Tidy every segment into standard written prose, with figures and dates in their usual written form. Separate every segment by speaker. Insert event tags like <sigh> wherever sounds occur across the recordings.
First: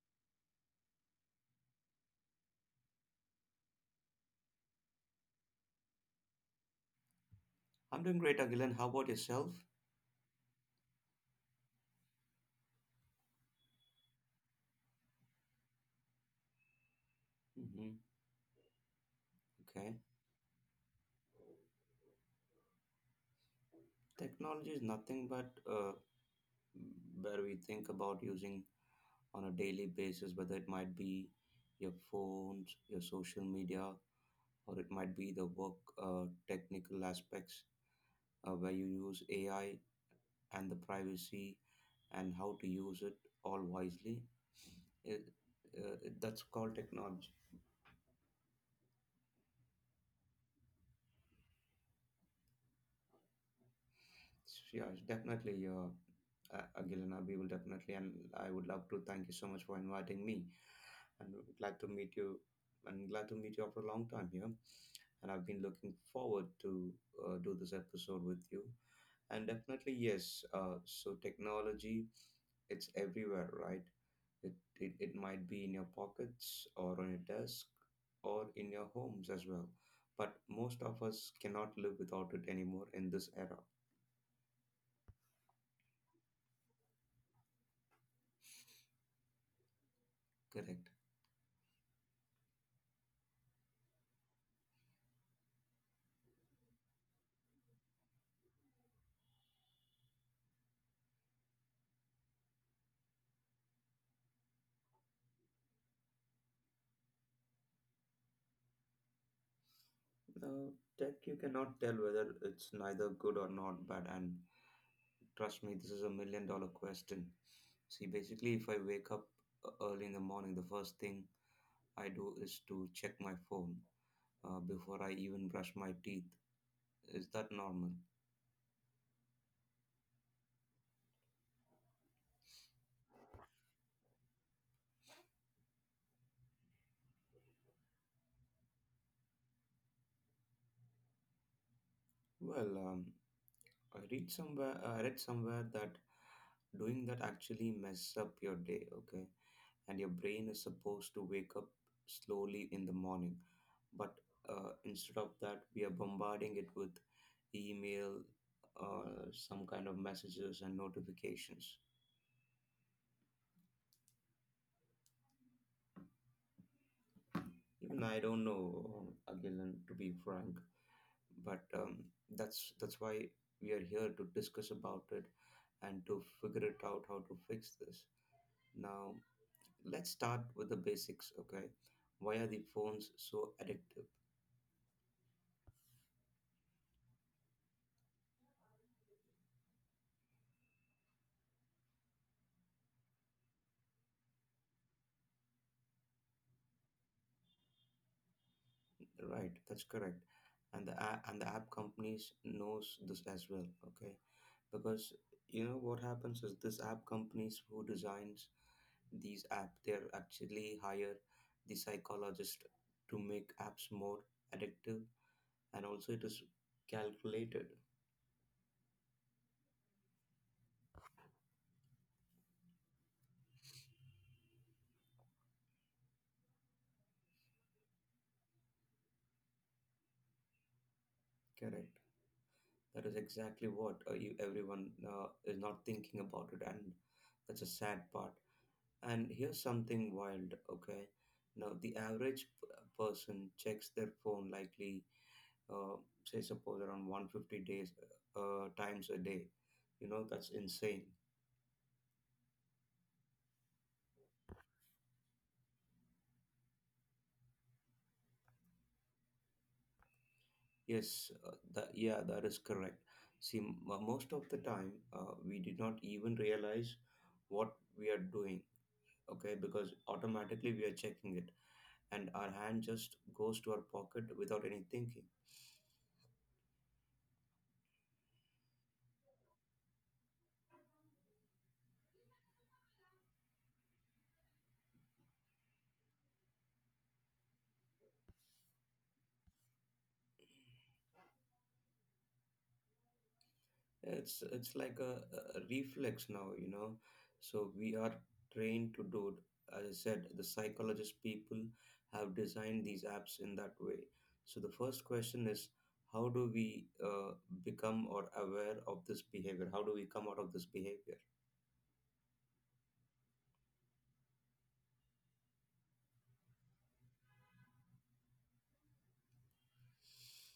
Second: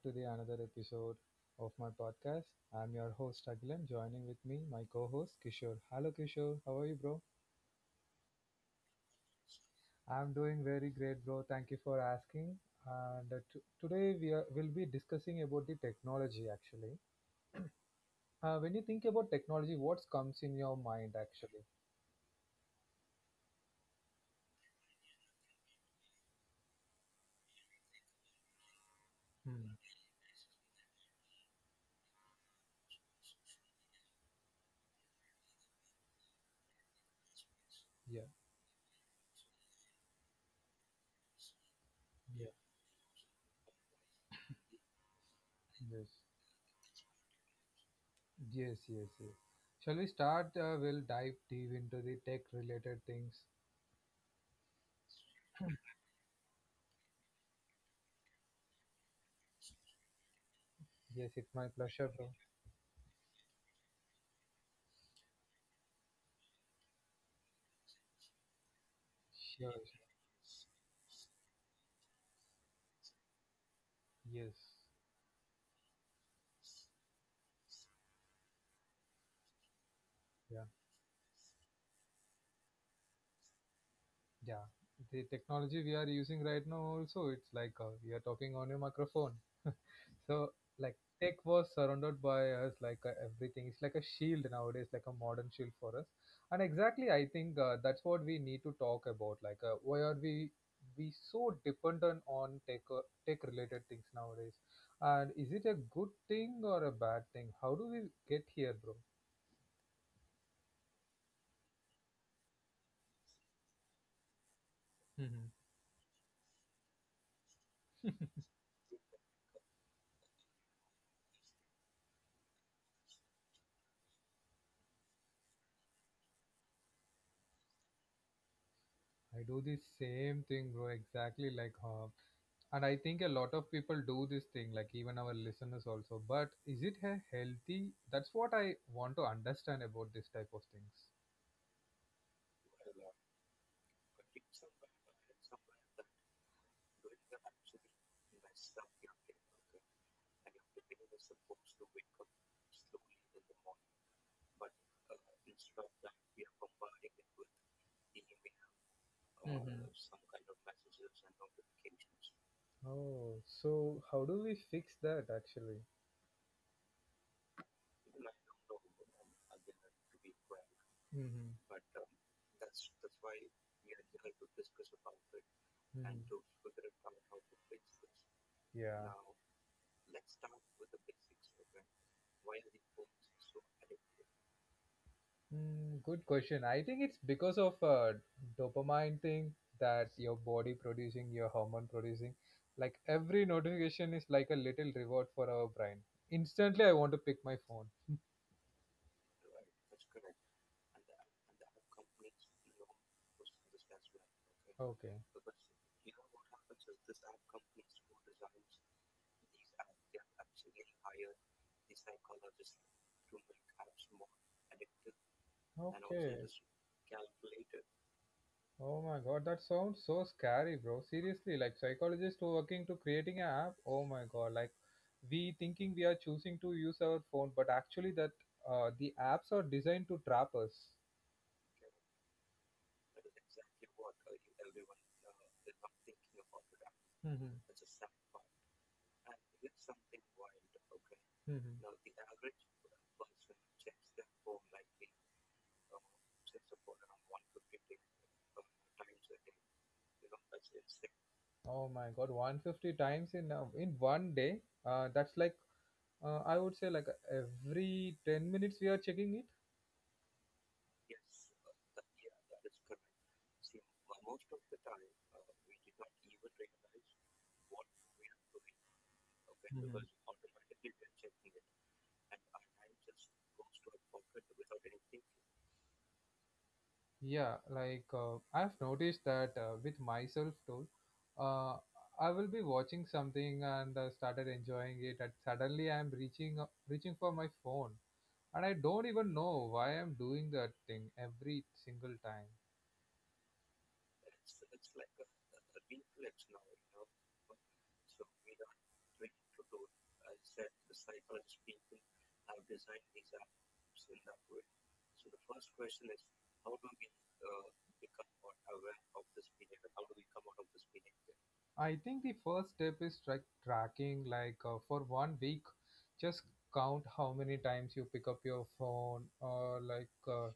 Speaker 1: to the another episode of my podcast. I'm your host Agilan. Joining with me, my co-host Kishore. Hello Kishore, how are you, bro?
Speaker 2: I'm doing great, Agilan. How about yourself?
Speaker 1: I'm doing very great, bro. Thank you for asking. And today will be discussing about the technology. Actually,
Speaker 2: Hmm
Speaker 1: when you think about technology,
Speaker 2: Okay.
Speaker 1: what comes in your mind? Actually.
Speaker 2: Technology is nothing but where we think about using on a
Speaker 1: Hmm.
Speaker 2: daily basis, whether it might be your phones, your social media, or it might be the work technical aspects
Speaker 1: Yeah.
Speaker 2: where you use AI and the privacy and
Speaker 1: Yeah,
Speaker 2: how to use it all wisely. It,
Speaker 1: yes,
Speaker 2: that's called technology.
Speaker 1: yes, yes, yes. Shall we start? We'll dive deep into the tech-related things.
Speaker 2: Yeah, definitely, Agilena, we will definitely, and I would love to thank you so much for inviting me,
Speaker 1: Yes,
Speaker 2: and
Speaker 1: it's my
Speaker 2: glad to
Speaker 1: pleasure,
Speaker 2: meet
Speaker 1: bro.
Speaker 2: you, and glad to meet you after a long time here. And I've been looking forward to do this episode with you. And
Speaker 1: Sure.
Speaker 2: definitely, yes. So technology, it's everywhere, right? It,
Speaker 1: Yes.
Speaker 2: it might be in your pockets or on your desk or in your homes as well. But
Speaker 1: Yeah.
Speaker 2: most of us cannot live without it anymore in this era.
Speaker 1: Yeah. The technology we are using right now also, it's like we are talking on a microphone. So
Speaker 2: Correct.
Speaker 1: like tech was surrounded by us like everything. It's like a shield nowadays, like a modern shield for us. And exactly, I think that's what we need to talk about. Like why are we so dependent on tech related things nowadays? And is it a good thing or a bad thing? How do we get here, bro?
Speaker 2: Uh, tech, you cannot tell whether it's neither good or not bad. And
Speaker 1: Hmm.
Speaker 2: trust me, this is a million dollar question. See, basically, if I wake up early in the morning, the first thing I do is to check my phone before I even brush my teeth. Is that normal?
Speaker 1: I do the same thing, bro. Exactly like and I think a lot of people do this thing, like even our listeners also, but is it a healthy? That's what I want to understand about this type of things.
Speaker 2: Well, I read somewhere. I read somewhere that doing that actually mess up your day. Okay, and your brain is supposed to wake up slowly in the morning, but instead of that we are bombarding it with email, some kind
Speaker 1: Mm-hmm.
Speaker 2: of messages and notifications.
Speaker 1: Oh, so how do we fix that actually?
Speaker 2: Even I don't know, Agilan, to be frank, but
Speaker 1: Mm-hmm.
Speaker 2: that's why we are here to discuss about it and
Speaker 1: And
Speaker 2: to
Speaker 1: mm-hmm,
Speaker 2: figure it out how to fix this
Speaker 1: it's
Speaker 2: now.
Speaker 1: yeah.
Speaker 2: Let's start with the basics. Okay, why are the phones so addictive?
Speaker 1: Hmm. Good question. I think it's because of dopamine thing that your body producing, your hormone producing. Like every notification is like a little reward for our brain. Instantly, I want to pick my phone.
Speaker 2: Right, that's correct. And the app companies knows this as well. Okay, because
Speaker 1: Okay.
Speaker 2: you know what happens is this app companies who designs these app they're actually hire the psychologist to make apps more addictive, and also it is
Speaker 1: Okay.
Speaker 2: calculated.
Speaker 1: Oh my god, that sounds so scary, bro. Seriously, like psychologists who are working to creating an app. Oh my god, like we thinking we are choosing to use our phone, but actually that the apps are designed to trap us.
Speaker 2: Correct, that is exactly what you, everyone is not thinking about it, and that's a
Speaker 1: Mm-hmm.
Speaker 2: sad part. And here's something wild. Okay, now the
Speaker 1: Mm-hmm.
Speaker 2: average person checks their phone likely, uh, say suppose around 150 days, times a day. You know, that's insane.
Speaker 1: Oh my God, 150 times in 1 day. That's like I would say like every 10 minutes we are checking it.
Speaker 2: Yes, yeah that is correct. See most of the time we did not even realize what we are doing. Okay, because automatically we are
Speaker 1: It.
Speaker 2: checking it, and our hand just goes to our pocket without any thinking.
Speaker 1: Yeah, like I've noticed that with myself too. Uh, I will be watching something and started enjoying it, and suddenly I'm reaching for my phone, and I don't even know why I'm doing that thing every single time.
Speaker 2: It's like a reflex now, you know. So we are trained to do it. As I said, the psychologist people have designed these apps in that way. So the first question is, how do we become or aware of this behavior? How do we come out of this behavior?
Speaker 1: I think the first step is like tracking, like for 1 week, just count how many times you pick up your phone, or like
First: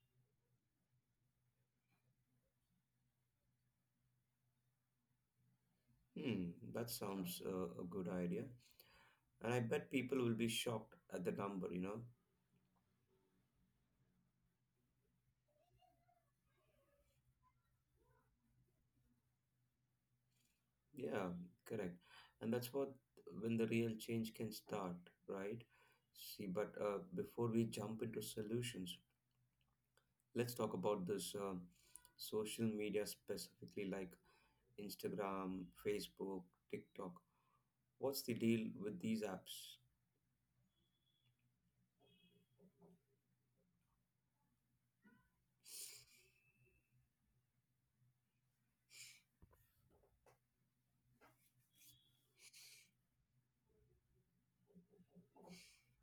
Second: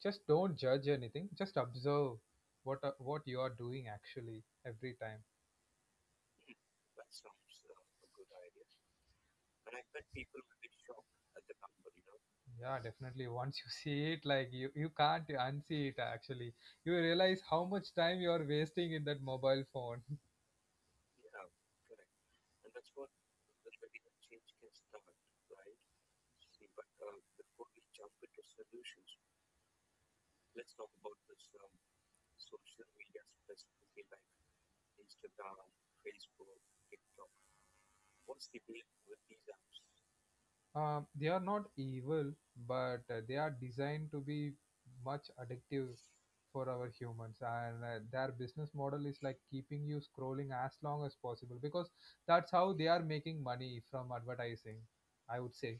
Speaker 1: just don't judge anything. Just observe what you are doing actually every time.
Speaker 2: Hmm that sounds a good idea, and I bet people will be shocked at the number, you know.
Speaker 1: Yeah, definitely. <laughs> Once you see it, like you can't unsee it. Actually, you realize how much time you are wasting in that mobile phone.
Speaker 2: Yeah, correct. And that's what, when the real change can start, right? See, but before we jump into solutions, let's talk about this social media specifically, like Instagram, Facebook, TikTok. What's the deal with these apps?
Speaker 1: They are not evil, but they are designed to be much addictive for our humans. And their business model is like keeping you scrolling as long as possible because that's how they are making money from advertising, I would say.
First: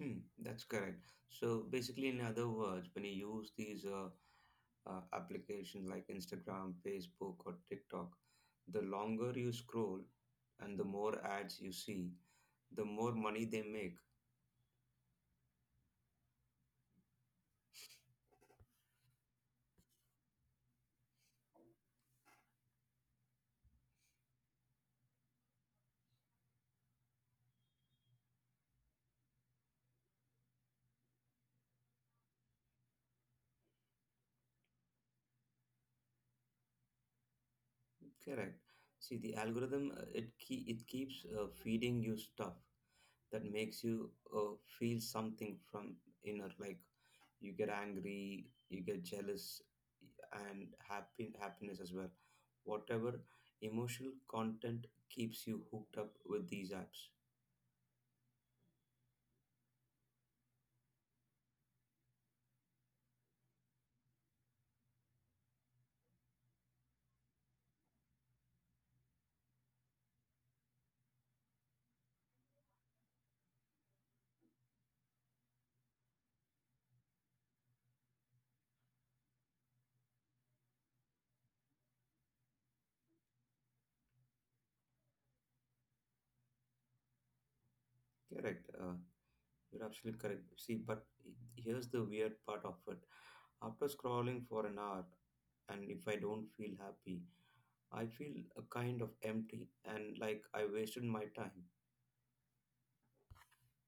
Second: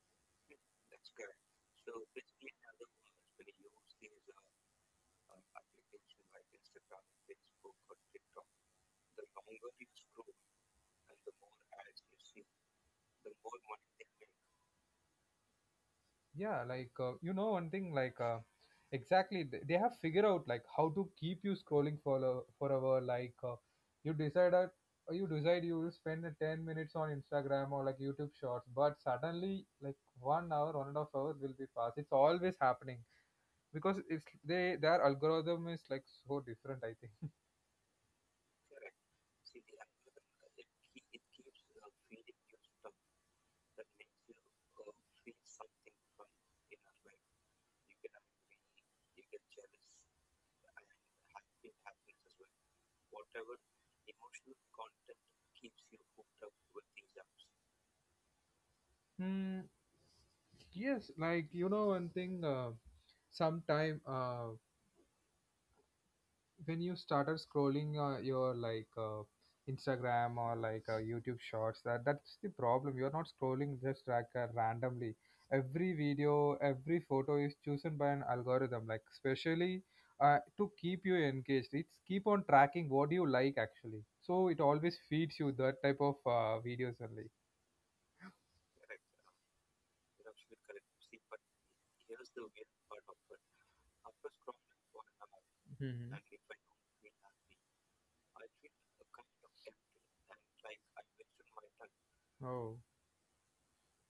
Speaker 2: Hmm, that's correct. So basically, in other words, when you use these applications like Instagram, Facebook, or TikTok, the longer you scroll and the more ads you see, the more money they make.
Speaker 1: Yeah, like one thing, like exactly they have figured out like how to keep you scrolling for forever, like you decide that you decide you will spend the 10 minutes on Instagram or like YouTube shorts, but suddenly like 1 hour, 1.5 hour will be passed. It's always happening because it's they their algorithm is like so different, I think. <laughs>
Speaker 2: Correct. See, the algorithm, it keeps feeding you stuff that makes you uh, feel something from inner. Like you get angry, you get jealous, and happy happiness as well. Whatever emotional content keeps you hooked up with these apps.
Speaker 1: Hmm. Yes, like one thing, sometime when you started scrolling, your like Instagram or like YouTube shorts, that's the problem. You're not scrolling just like randomly. Every video, every photo is chosen by an algorithm, like especially to keep you engaged. It's keep on tracking what you like actually, so it always feeds you that type of videos only.
Speaker 2: Correct. You're absolutely correct. See, but here's the weird part of it. After scrolling for an hour, and
Speaker 1: Hmm.
Speaker 2: if I don't feel happy, I feel a kind of empty and like I wasted my time.
Speaker 1: Oh.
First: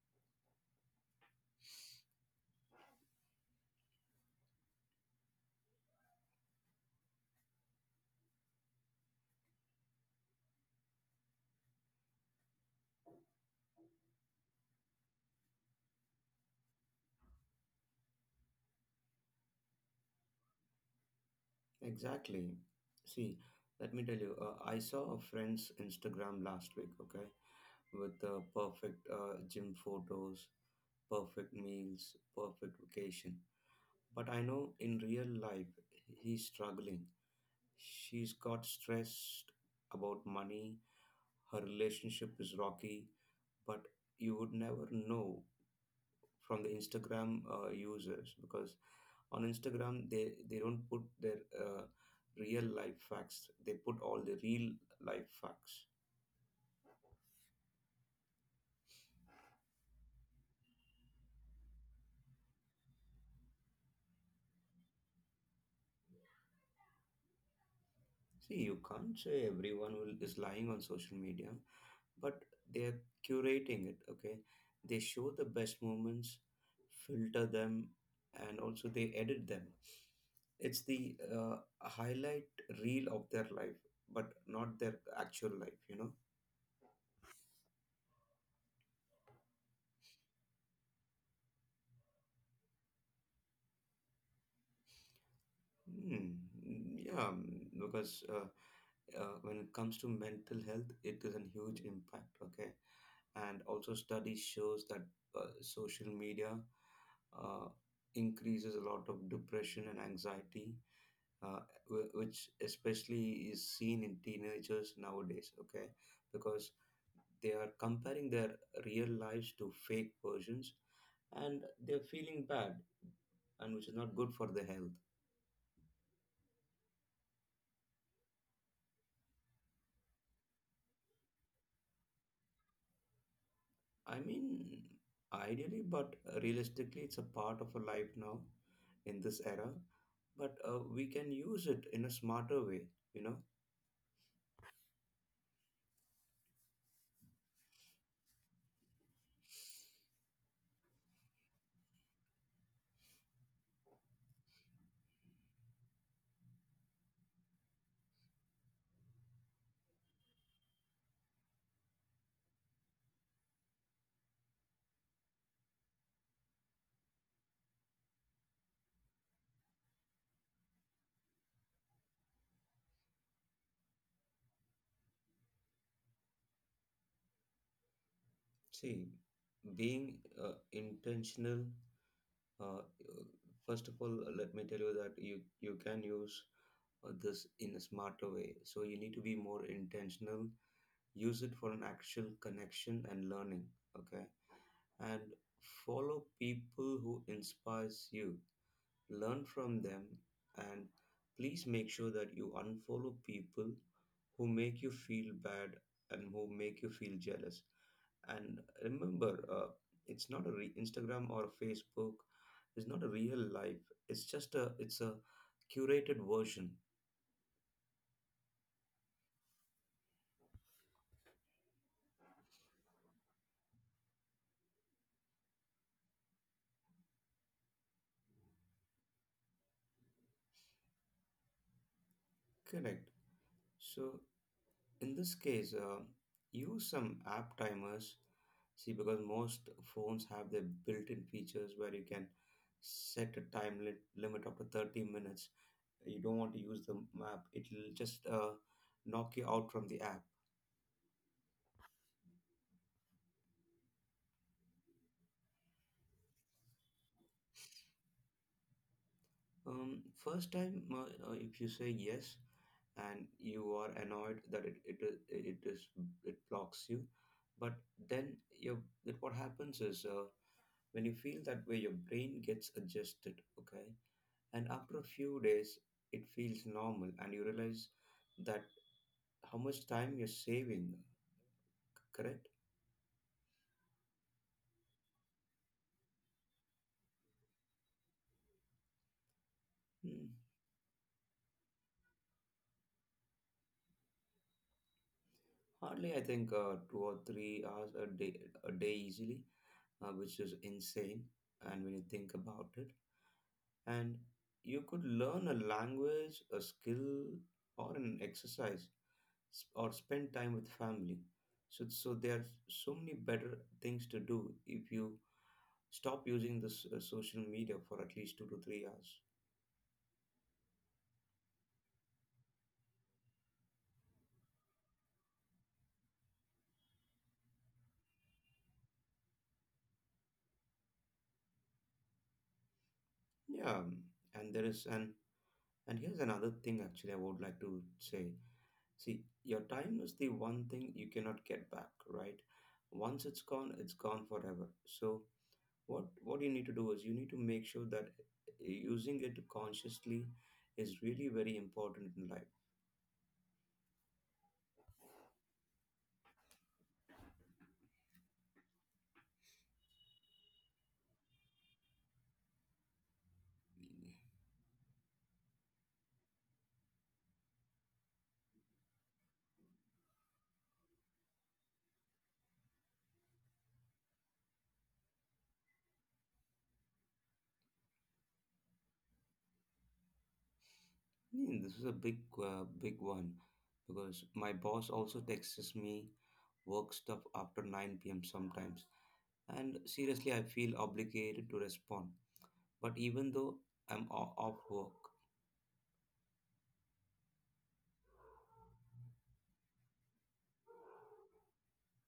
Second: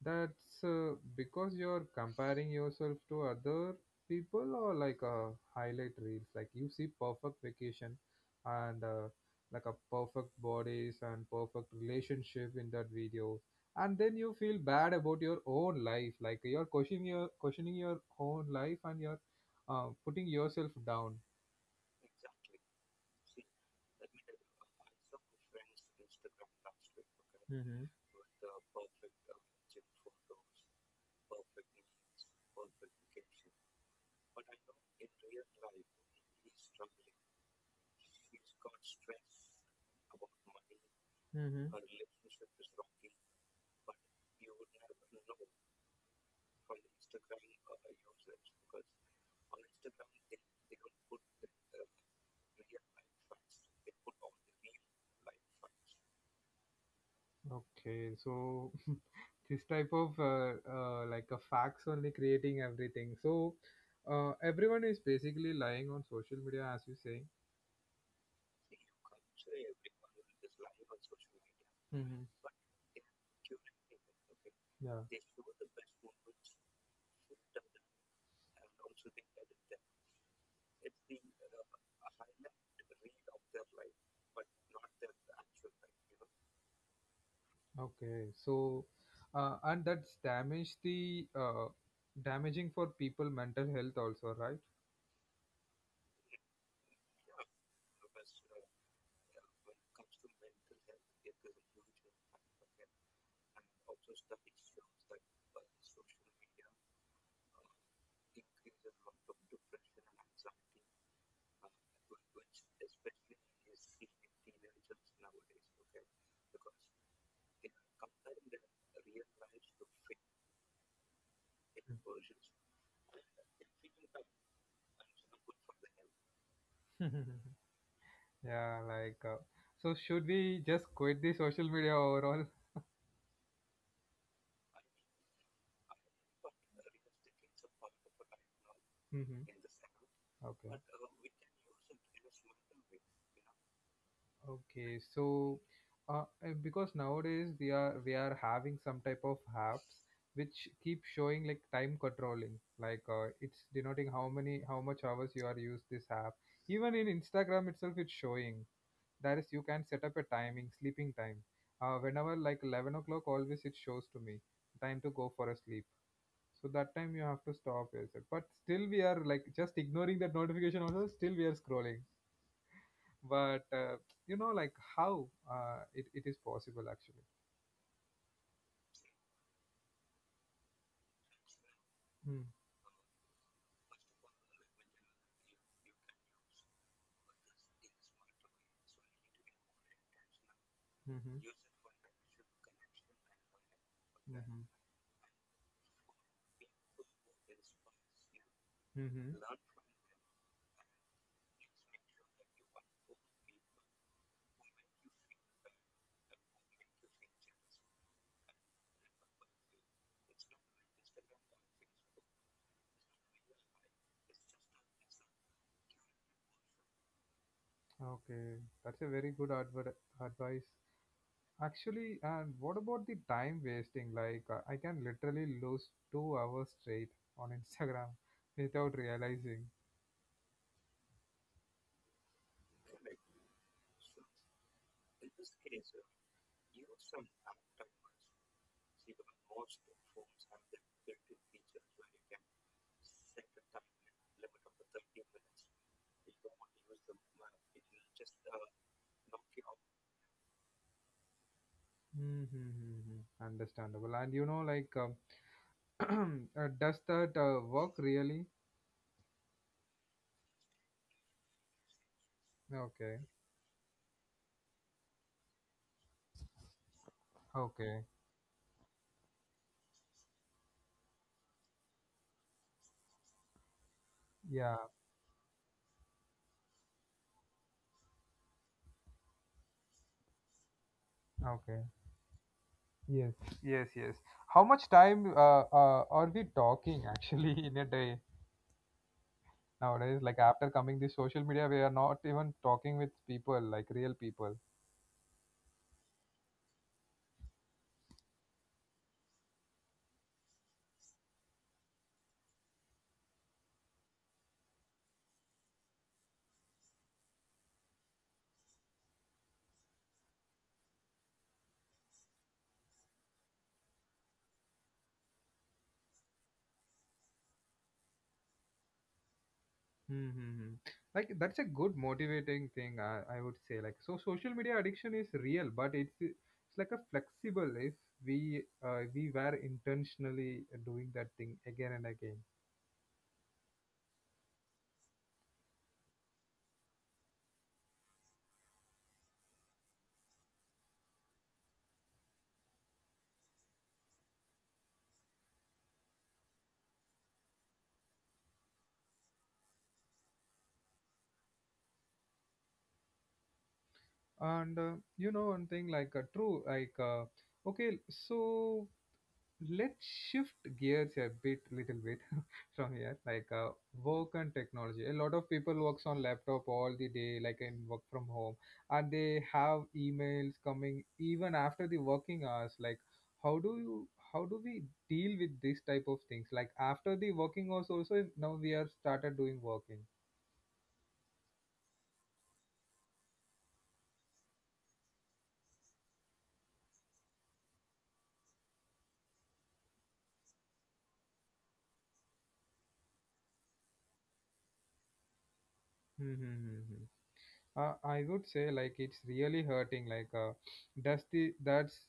Speaker 1: That's because you're comparing yourself to other people, or like highlight reels. Like you see perfect vacation and like a perfect bodies and perfect relationship in that video, and then you feel bad about your own life. Like you're questioning your own life, and you're putting yourself down.
Speaker 2: Exactly. See, let me tell you, I saw a friend's Instagram last week, okay,
Speaker 1: Mm-hmm.
Speaker 2: with perfect gym photos, perfect meals, perfect vacation. But I know in real life, he's struggling. She's got stressed about money, her relationship is rocky, but you would never know from the Instagram users, because on Instagram, they don't put their uh, real life facts. They put all the real life facts.
Speaker 1: Okay, so <laughs> this type of like a facts only creating everything. So everyone is basically lying on social media, as you say.
Speaker 2: See, you can't say everyone will, is lying on social media,
Speaker 1: Hmm.
Speaker 2: but they're curating it. Okay, they
Speaker 1: Yeah.
Speaker 2: show the best moments, filter them, and also they edit them. It's the highlight reel of their life, but not their actual life, you know.
Speaker 1: Okay. So and that's damage the damaging for people mental health also, right?
Speaker 2: Hmm. Yeah, mm, because when it comes to mental health, it is a huge impact. Okay, and also study shows that social media uh, increases a lot of depression and anxiety, uh, which especially is seen in teenagers nowadays. Okay, because they are comparing their real lives to fake versions, and they're feeling bad, and which is not good for the health.
Speaker 1: <laughs> Yeah. Like so, should we just quit the social media overall? <laughs>
Speaker 2: I mean, ideally, but realistically, it's a part of a life now in this
Speaker 1: Mm-hmm.
Speaker 2: era. But
Speaker 1: Okay.
Speaker 2: we can use it in a smarter way, you know.
Speaker 1: Okay, so because nowadays we are having some type of apps which keep showing like time controlling, like it's denoting how much hours you are use this app. Even in Instagram itself, it's showing. That is, you can set up a timing, sleeping time. Whenever like 11 o'clock, always it shows to me time to go for a sleep. So that time you have to stop yourself. But still we are like just ignoring that notification also. Still we are scrolling, but like how it is possible actually.
Speaker 2: See, being intentional.
Speaker 1: Mm.
Speaker 2: Uh, uh, first of all, let me tell you that you can use this in a smarter way. So you need to be more intentional. Use it
Speaker 1: Mm-hmm.
Speaker 2: for an actual connection and learning. Okay,
Speaker 1: Mm-hmm.
Speaker 2: and follow people who inspires you,
Speaker 1: Mm-hmm.
Speaker 2: learn from them, and please make sure that you unfollow people who make you feel bad and who make you feel jealous. And remember, it's not a Instagram or Facebook. It's not a real life. It's just a curated version.
Speaker 1: Okay, that's a very good advice actually. And what about the time wasting? Like I can literally lose 2 hours straight on Instagram <laughs> without realizing.
Speaker 2: Correct. So in this case, use some app timers. See, because most phones have their built-in features where you can set a limit up to 30 minutes. You don't want to use the map, it'll just knock you out from the app.
Speaker 1: Mm-hmm. Understandable. And like, <clears throat> does that work really?
Speaker 2: First time, if you say yes and
Speaker 1: Okay.
Speaker 2: you are annoyed that it is it blocks you, but
Speaker 1: Okay.
Speaker 2: then your that what happens is, when you feel that way your brain gets adjusted. Okay, and
Speaker 1: Yeah.
Speaker 2: after a few days it feels normal and you realize that how much time you're saving.
Speaker 1: Okay.
Speaker 2: Correct.
Speaker 1: Yes, yes, yes. How much time are we talking actually <laughs> in a day
Speaker 2: Hmm.
Speaker 1: nowadays? Like after coming this social media, we are not even talking with people, like real people.
Speaker 2: Hardly, I think 2 or 3 hours a day easily, which is insane. And when you think about it, and you could learn a language, a skill, or an exercise, or spend time with family. So, so there are so many better things to do if you stop using this social media for at least 2 to 3 hours.
Speaker 1: Mm-hmm. Like that's a good motivating thing, I would say. Like so, social media addiction is real, but it's like a flexible if we were intentionally doing that thing again and again.
Speaker 2: Yeah, and there is an and here's another thing actually I would like to say. See, your time is the one thing you cannot get back, right? Once it's gone forever. So what you need to do is you need to make sure that using it consciously is really very important in life.
Speaker 1: And one thing, like true, like okay, so let's shift gears a bit little bit <laughs> from here, like work and technology. A lot of people works on laptop all the day, like in work from home, and they have emails coming even after the working hours. Like how do we deal with this type of things like after the working hours also now we are started doing working.
Speaker 2: I mean, this is a big big one, because my boss also texts me work stuff after 9 p.m. sometimes, and seriously, I feel obligated to respond. But even though I'm off work,
Speaker 1: <laughs> I would say like it's really hurting. Like does the that's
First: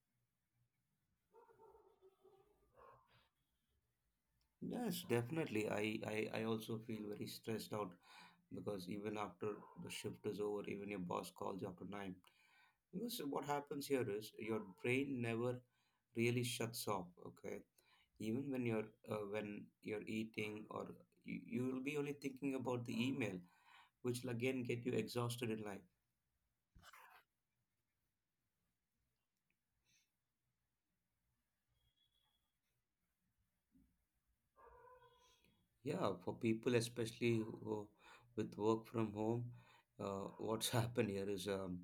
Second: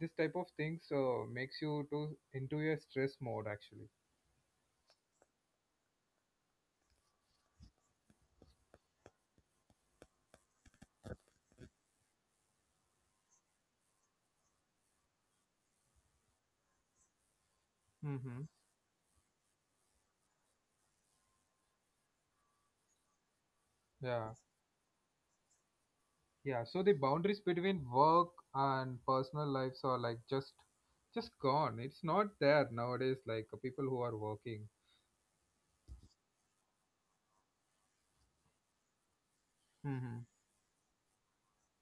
Speaker 1: this type of things so makes you to into a stress mode actually.
Speaker 2: yes, definitely, I also feel very stressed out, because even after the shift is over, even your boss calls you after 9. Because what happens here is your brain never really shuts off. Okay,
Speaker 1: Mm-hmm.
Speaker 2: even when you're eating or you will be only thinking about the email, which will
Speaker 1: Yeah.
Speaker 2: again get you exhausted in life.
Speaker 1: Yeah, so the boundaries between work and personal lives are like just gone. It's not there nowadays, like people who are working.
Speaker 2: Yeah, for people especially who, with work from home,
Speaker 1: Mm-hmm.
Speaker 2: what's <laughs> happened here is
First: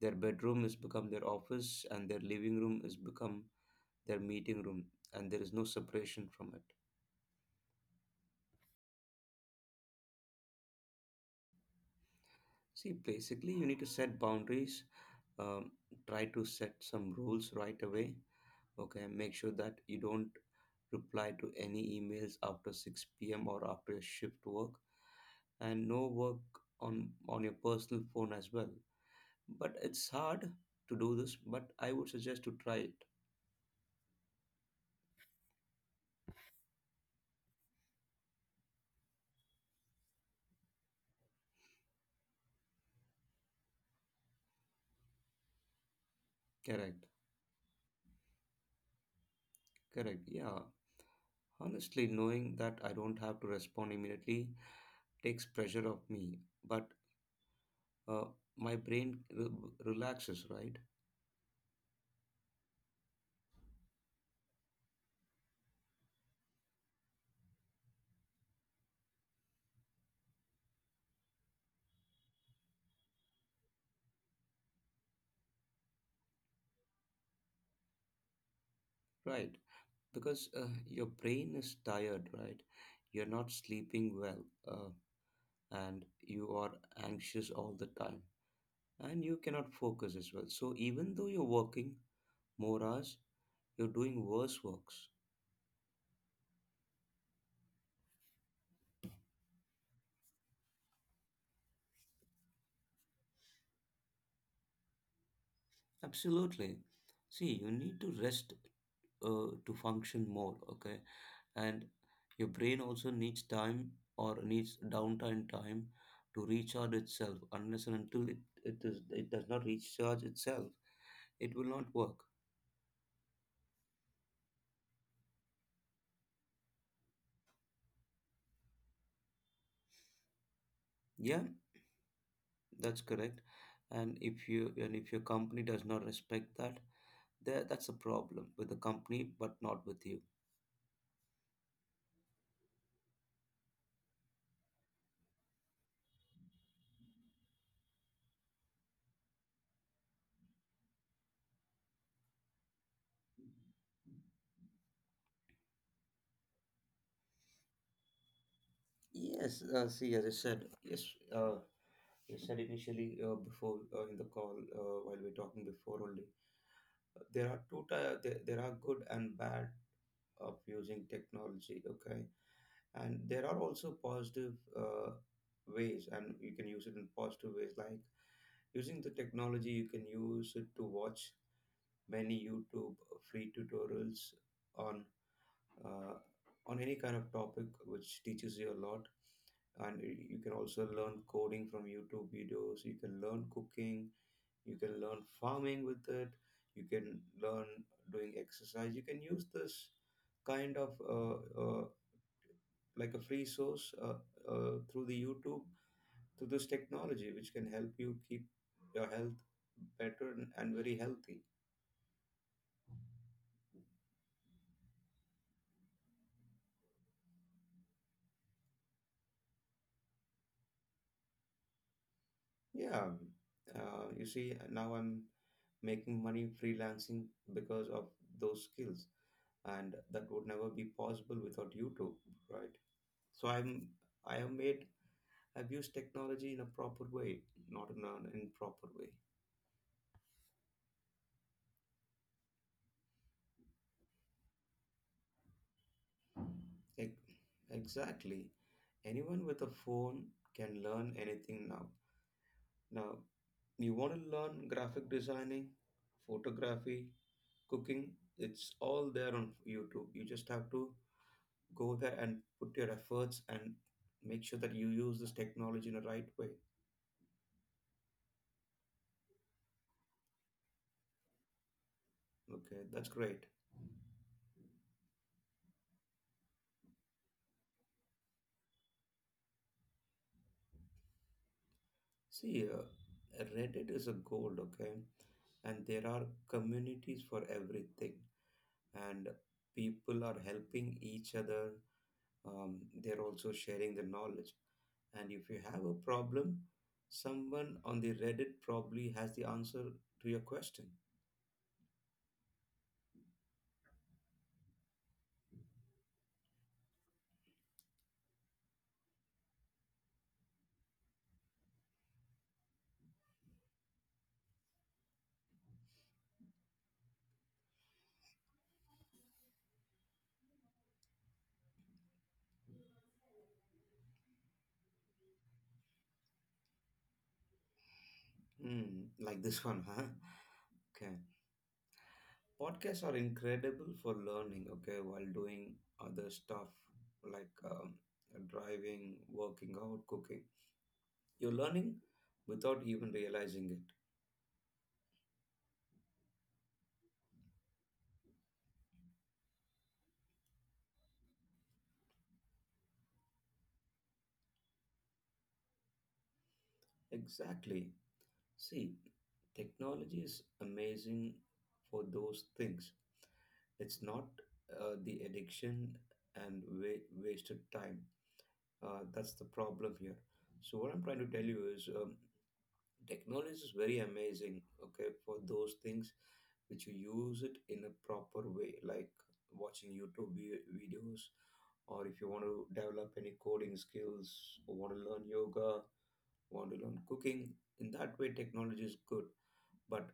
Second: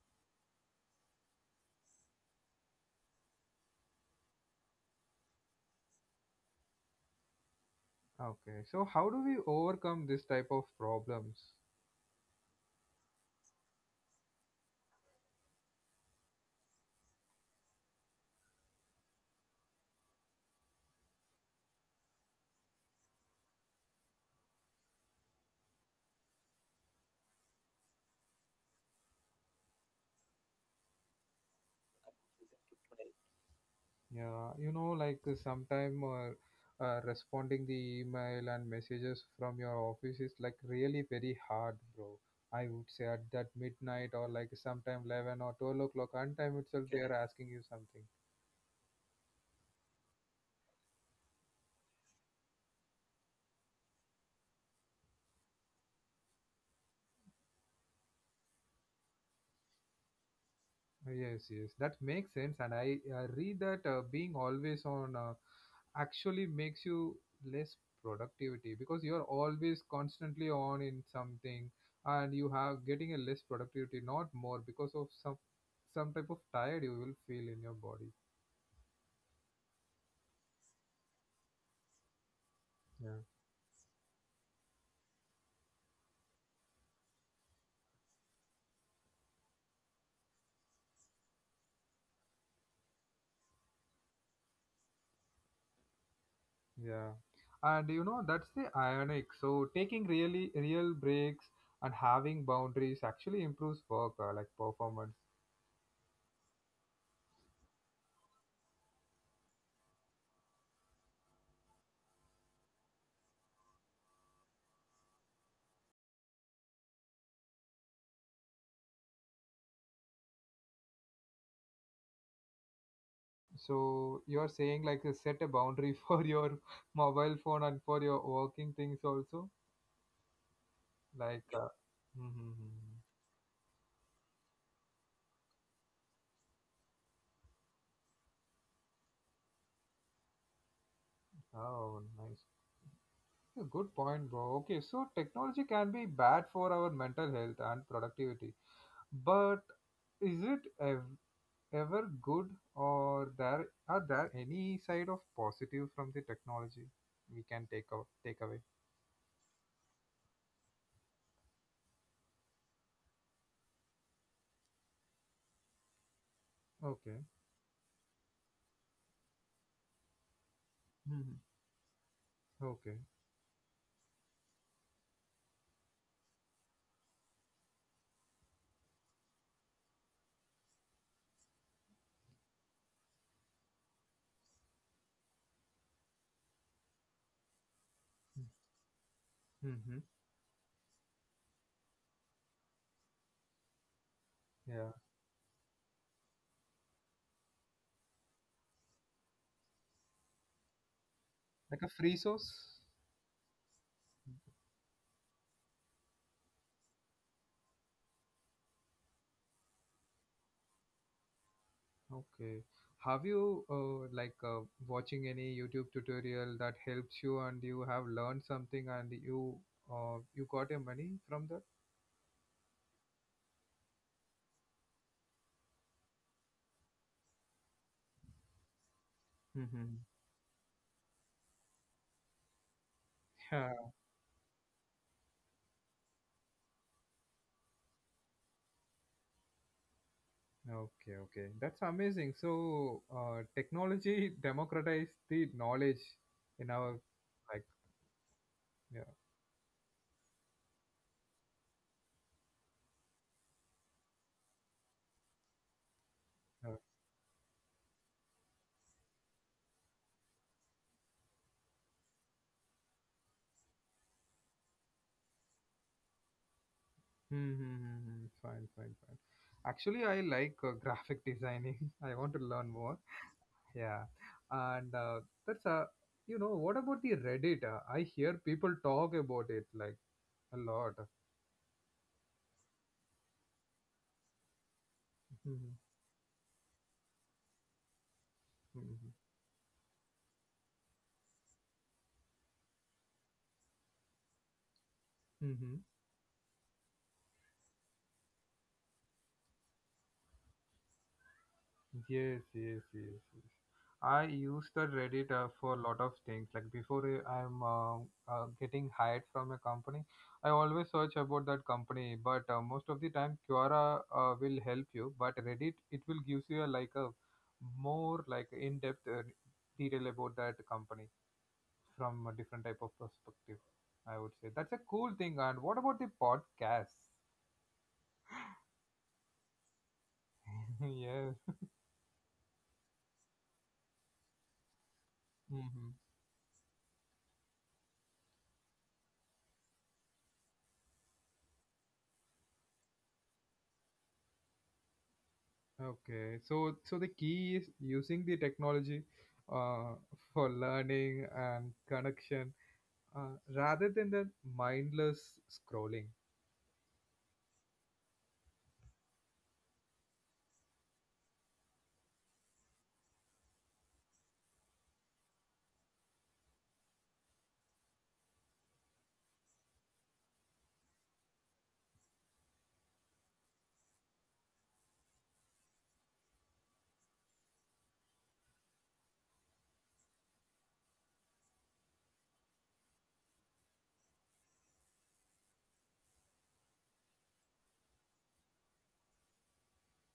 Speaker 2: their bedroom has become their office and their living room has become their meeting room, and there is no separation from it.
Speaker 1: Okay, so how do we overcome this type of problems?
Speaker 2: See, basically, you need to set boundaries. Um, try to set some rules right away. Okay, make sure that you don't reply to any emails after 6 p.m. or after your shift work, and no work on your personal phone as well. But it's hard to do this, but I would suggest to try it.
Speaker 1: Yeah, like sometime responding the email and messages from your office is like really very hard, bro. I would say at that midnight or like sometime 11 or 12 o'clock on time itself, they
Speaker 2: Correct.
Speaker 1: are asking you something.
Speaker 2: Correct. Yeah. Honestly, knowing that I don't have to respond immediately takes pressure off me, but uh, my brain relaxes, right?
Speaker 1: Yes, yes, that makes sense. And I read that being always on actually makes you less productivity because you're always constantly on in something, and you have getting a less productivity, not more because of some type of tired you will feel in your body.
Speaker 2: Right. Because your brain is tired, right?
Speaker 1: Yeah.
Speaker 2: You're not sleeping well, uh, and you are anxious all the time and you cannot focus as well. So even though you're working more hours, you're doing worse works.
Speaker 1: Yeah. And that's the ironic. So taking really real breaks and having boundaries actually improves work like performance.
Speaker 2: Absolutely. See, you need to rest to function more. Okay, and your brain also needs time or needs downtime time to recharge itself. Unless and until it does not recharge itself, it will not work.
Speaker 1: So you are saying like set a boundary <laughs> for your mobile phone and for your working things also, like.
Speaker 2: Yeah,
Speaker 1: Mm-hmm.
Speaker 2: that's correct. And if your company does not respect that, there that's a problem with the company, but not with you.
Speaker 1: Oh, nice. Yeah, good point, bro. Okay, so technology can be bad for our mental health and productivity, but is it ever good, or there any side of positive from the technology we can take away?
Speaker 2: Yes. See, as I said, yes. Uh, you said initially before in the call while we are talking before only.
Speaker 1: Okay.
Speaker 2: There are two. Ty- there are good and bad of using
Speaker 1: Mm-hmm.
Speaker 2: technology. Okay,
Speaker 1: Okay.
Speaker 2: and there are also positive ways, and you can use it in positive ways like using the technology you can use it to watch many YouTube free tutorials on uh, on any kind of topic which teaches you a lot.
Speaker 1: Mm-hmm.
Speaker 2: And you can also learn coding from YouTube videos. You can learn cooking. You
Speaker 1: Yeah,
Speaker 2: can learn farming with it. You can learn doing exercise. You can use this kind of
Speaker 1: like a free source.
Speaker 2: like a free source through the YouTube to this technology, which can help you keep your health better and very healthy.
Speaker 1: Okay. Have you like watching any YouTube tutorial that helps you and you have learned something and you got your money from that?
Speaker 2: Yeah, you see, now I'm making money freelancing because of those skills, and
Speaker 1: Mhm.
Speaker 2: that would never be possible without YouTube, right? So
Speaker 1: Yeah.
Speaker 2: I'm I have made I've used technology in a proper way, not in an improper way.
Speaker 1: Okay, okay. That's amazing. So, technology <laughs> democratized the knowledge in our,
Speaker 2: Ex-
Speaker 1: like.
Speaker 2: Exactly.
Speaker 1: Yeah.
Speaker 2: Anyone with a phone can learn anything now. Now, you want to learn graphic designing,
Speaker 1: Uh,
Speaker 2: photography, cooking, it's all there on YouTube. You just have to go there and put your efforts and make sure that you use this technology in the right way.
Speaker 1: mm-hmm, fine, fine, fine. Actually, I like graphic designing. <laughs> I want to learn
Speaker 2: Okay,
Speaker 1: more.
Speaker 2: that's great.
Speaker 1: Yeah, and that's a what about the Reddit? I hear people talk about it like a lot.
Speaker 2: See, reddit is a gold. Okay,
Speaker 1: Mm-hmm.
Speaker 2: and there are communities for everything, and people are helping each other. um, they're also sharing the knowledge, and if you
Speaker 1: Mm-hmm.
Speaker 2: have a problem, someone on the reddit probably has the answer to your question.
Speaker 1: Yes, yes, yes, yes. I use the Reddit for a lot of things. Like before I'm getting hired from a company, I always search about that company. But most of the time, Quora will help you. But Reddit, it will gives you a, like a more like in-depth detail about that company from a different type of perspective. I would say that's a cool thing. And what about the podcast?
Speaker 2: Hmm, like this <laughs> one, huh?
Speaker 1: <laughs>
Speaker 2: Okay,
Speaker 1: Yes.
Speaker 2: podcasts are incredible for learning. Okay, while doing
Speaker 1: Hmm.
Speaker 2: other stuff like driving, working out, cooking, you're learning without even realizing it.
Speaker 1: Okay. So the key is using the technology uh, for learning and connection rather than the mindless scrolling.
Speaker 2: Exactly. See, technology is amazing for those things. It's not the addiction and wasted time, that's the problem here. So what I'm trying to tell you is, technology is very amazing, okay, for those things which you use it in a proper way, like watching YouTube videos, or if you want to develop any coding skills, or want to learn yoga, want to learn cooking. In that way, technology is good, but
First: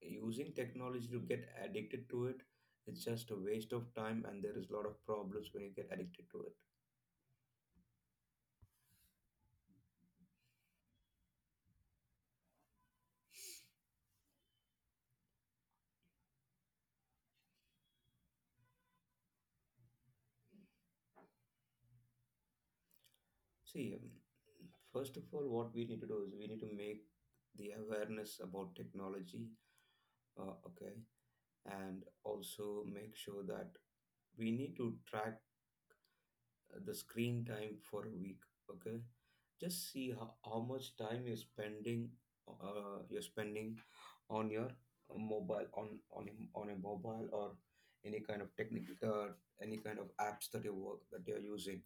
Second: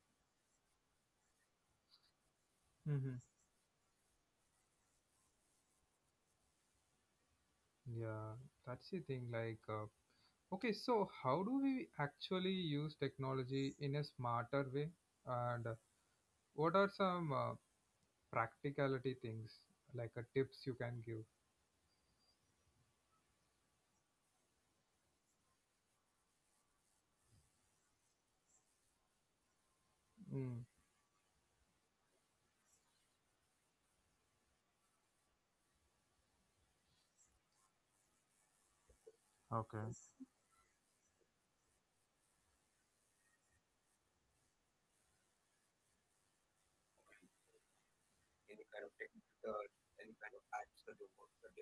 Speaker 2: using technology to get addicted to it, it's
Speaker 1: Hmm.
Speaker 2: just a waste of time, and there is a lot of problems when you get addicted to it.
Speaker 1: Yeah, that's the thing. Like, okay, so how do we actually use technology in a smarter way? And what are some practicality things like tips you can give?
Speaker 2: See, first of all, what we need to do is we need to make the awareness about technology, okay,
Speaker 1: Mm.
Speaker 2: and also make sure that we need to track the screen time for a week. Okay, just
Speaker 1: Okay.
Speaker 2: see how,
Speaker 1: Yes.
Speaker 2: how much time you're spending, uh, you're spending on your mobile, on a mobile or any kind of technical any kind of apps that you work that you're using.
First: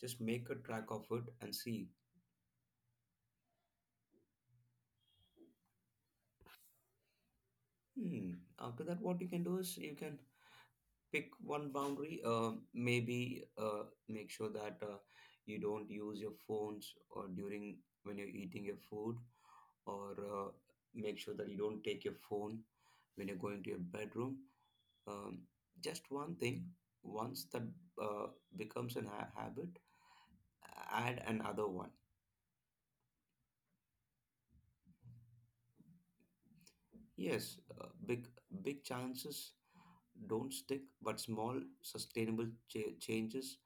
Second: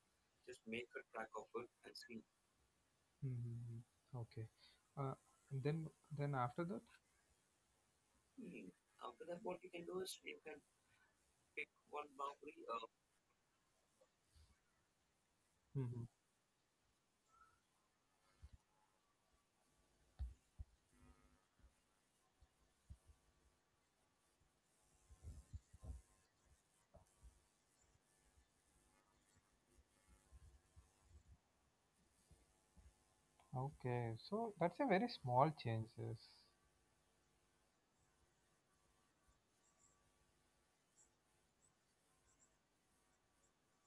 Speaker 2: Just make a track of it and see.
Speaker 1: Mm-hmm. Okay. Uh, and then after that.
Speaker 2: Hmm, after that what you can do is you can pick one boundary, maybe make sure that you don't
Speaker 1: Mm-hmm.
Speaker 2: use your phones or during when you're eating your food, or make sure that you don't take your phone when you're going to your bedroom. Um, just one thing, once that uh, becomes an habit, add another one.
Speaker 1: Okay. So that's a very small changes.
Speaker 2: Yes, big chances don't stick, but small sustainable changes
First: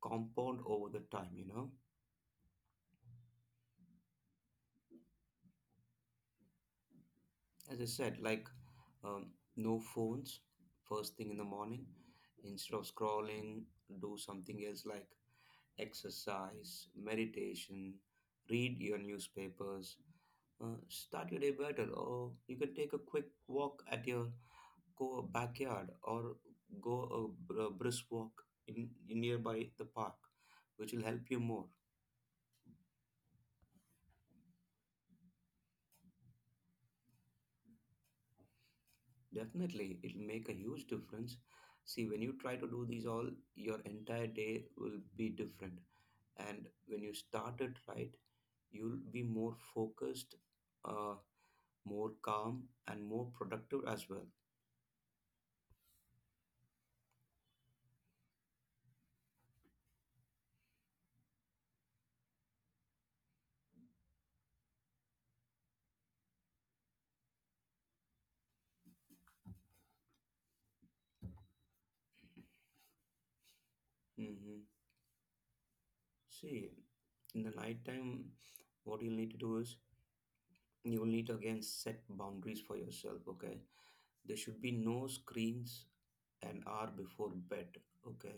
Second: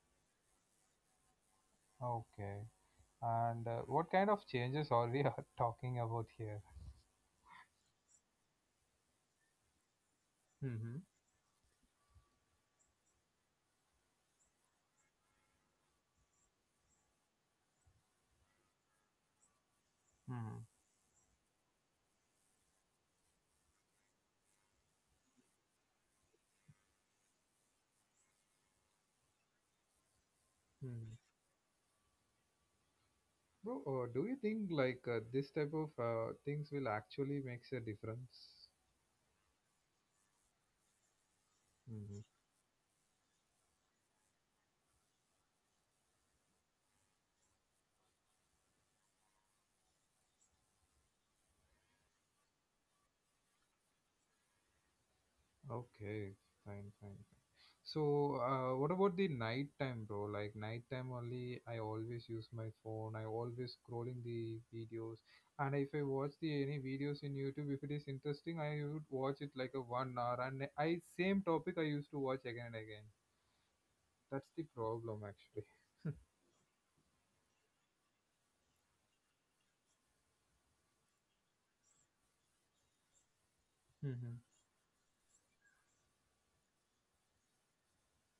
Speaker 2: compound over the time, you know.
Speaker 1: Okay. And what kind of changes are we <laughs> are talking about here?
Speaker 2: As I said, like, um, no phones
Speaker 1: Mm-hmm.
Speaker 2: first thing in the morning. Instead of scrolling, do something else like exercise, meditation, read your newspapers,
Speaker 1: Hmm.
Speaker 2: start your day better, or you can take a quick walk at your go backyard or go a brisk walk in nearby the park, which will
Speaker 1: Mm-hmm.
Speaker 2: help you more.
Speaker 1: Bro, do you think like this type of things will actually makes a difference?
Speaker 2: Definitely, it will make a huge difference.
Speaker 1: Hmm,
Speaker 2: See,
Speaker 1: hmm.
Speaker 2: when you try to do these all, your entire day will be different. And when you start it right, you'll be more focused, uh, more calm, and more productive as well.
Speaker 1: Okay, fine, fine, fine. So, what about the night time, bro? Like night time only, I always use my phone. I always scrolling the videos, and if I watch the any videos in YouTube, if it is interesting, I would watch it like a 1 hour, and I same topic I used to watch again and again. That's
Speaker 2: Hmm.
Speaker 1: the problem, actually.
Speaker 2: See, in the night time, what you'll need to do is you will need to again set boundaries for yourself. Okay, there
Speaker 1: <laughs>
Speaker 2: should be no screens an hour before bed. Okay,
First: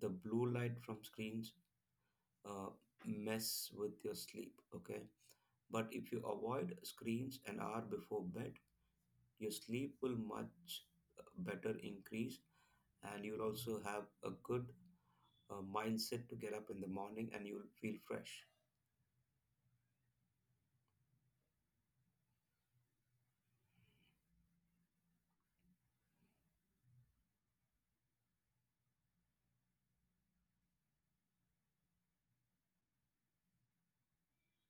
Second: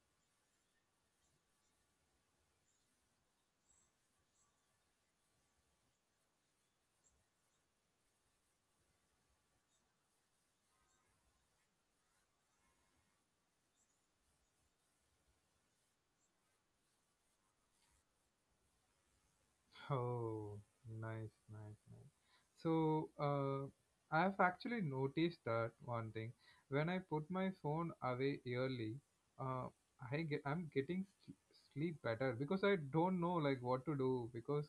Speaker 2: the blue light from screens uh, mess with your sleep. Okay, but if you avoid screens an hour before bed, your sleep will much better increase, and you'll also have a good mindset to get up in the morning and you'll feel fresh.
Speaker 1: Oh, nice, nice, nice. So, I've actually noticed that one thing. When I put my phone away early, uh, I'm getting sleep better because I don't know like what to do because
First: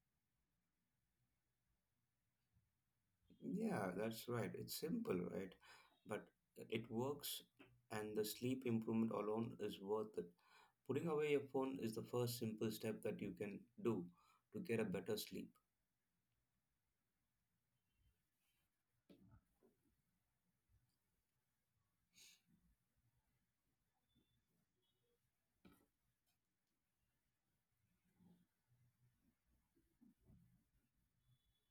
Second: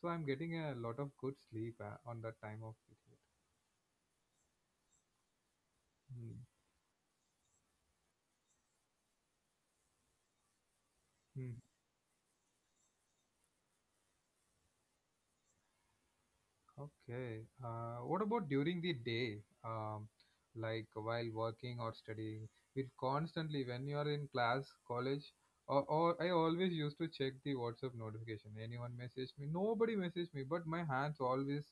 Speaker 1: so I'm getting a lot of good sleep on that time of period.
Speaker 2: Yeah, that's right. It's simple, right? But
Speaker 1: Hmm.
Speaker 2: it works, and the sleep improvement alone is worth it. Putting away your phone is the first simple step that you can do to get a better sleep.
Speaker 1: Okay. What about during the day? Um, like while working or studying? It constantly, when you are in class, college, or I always used to check the WhatsApp notification. Anyone message me? Nobody message me, but my hands always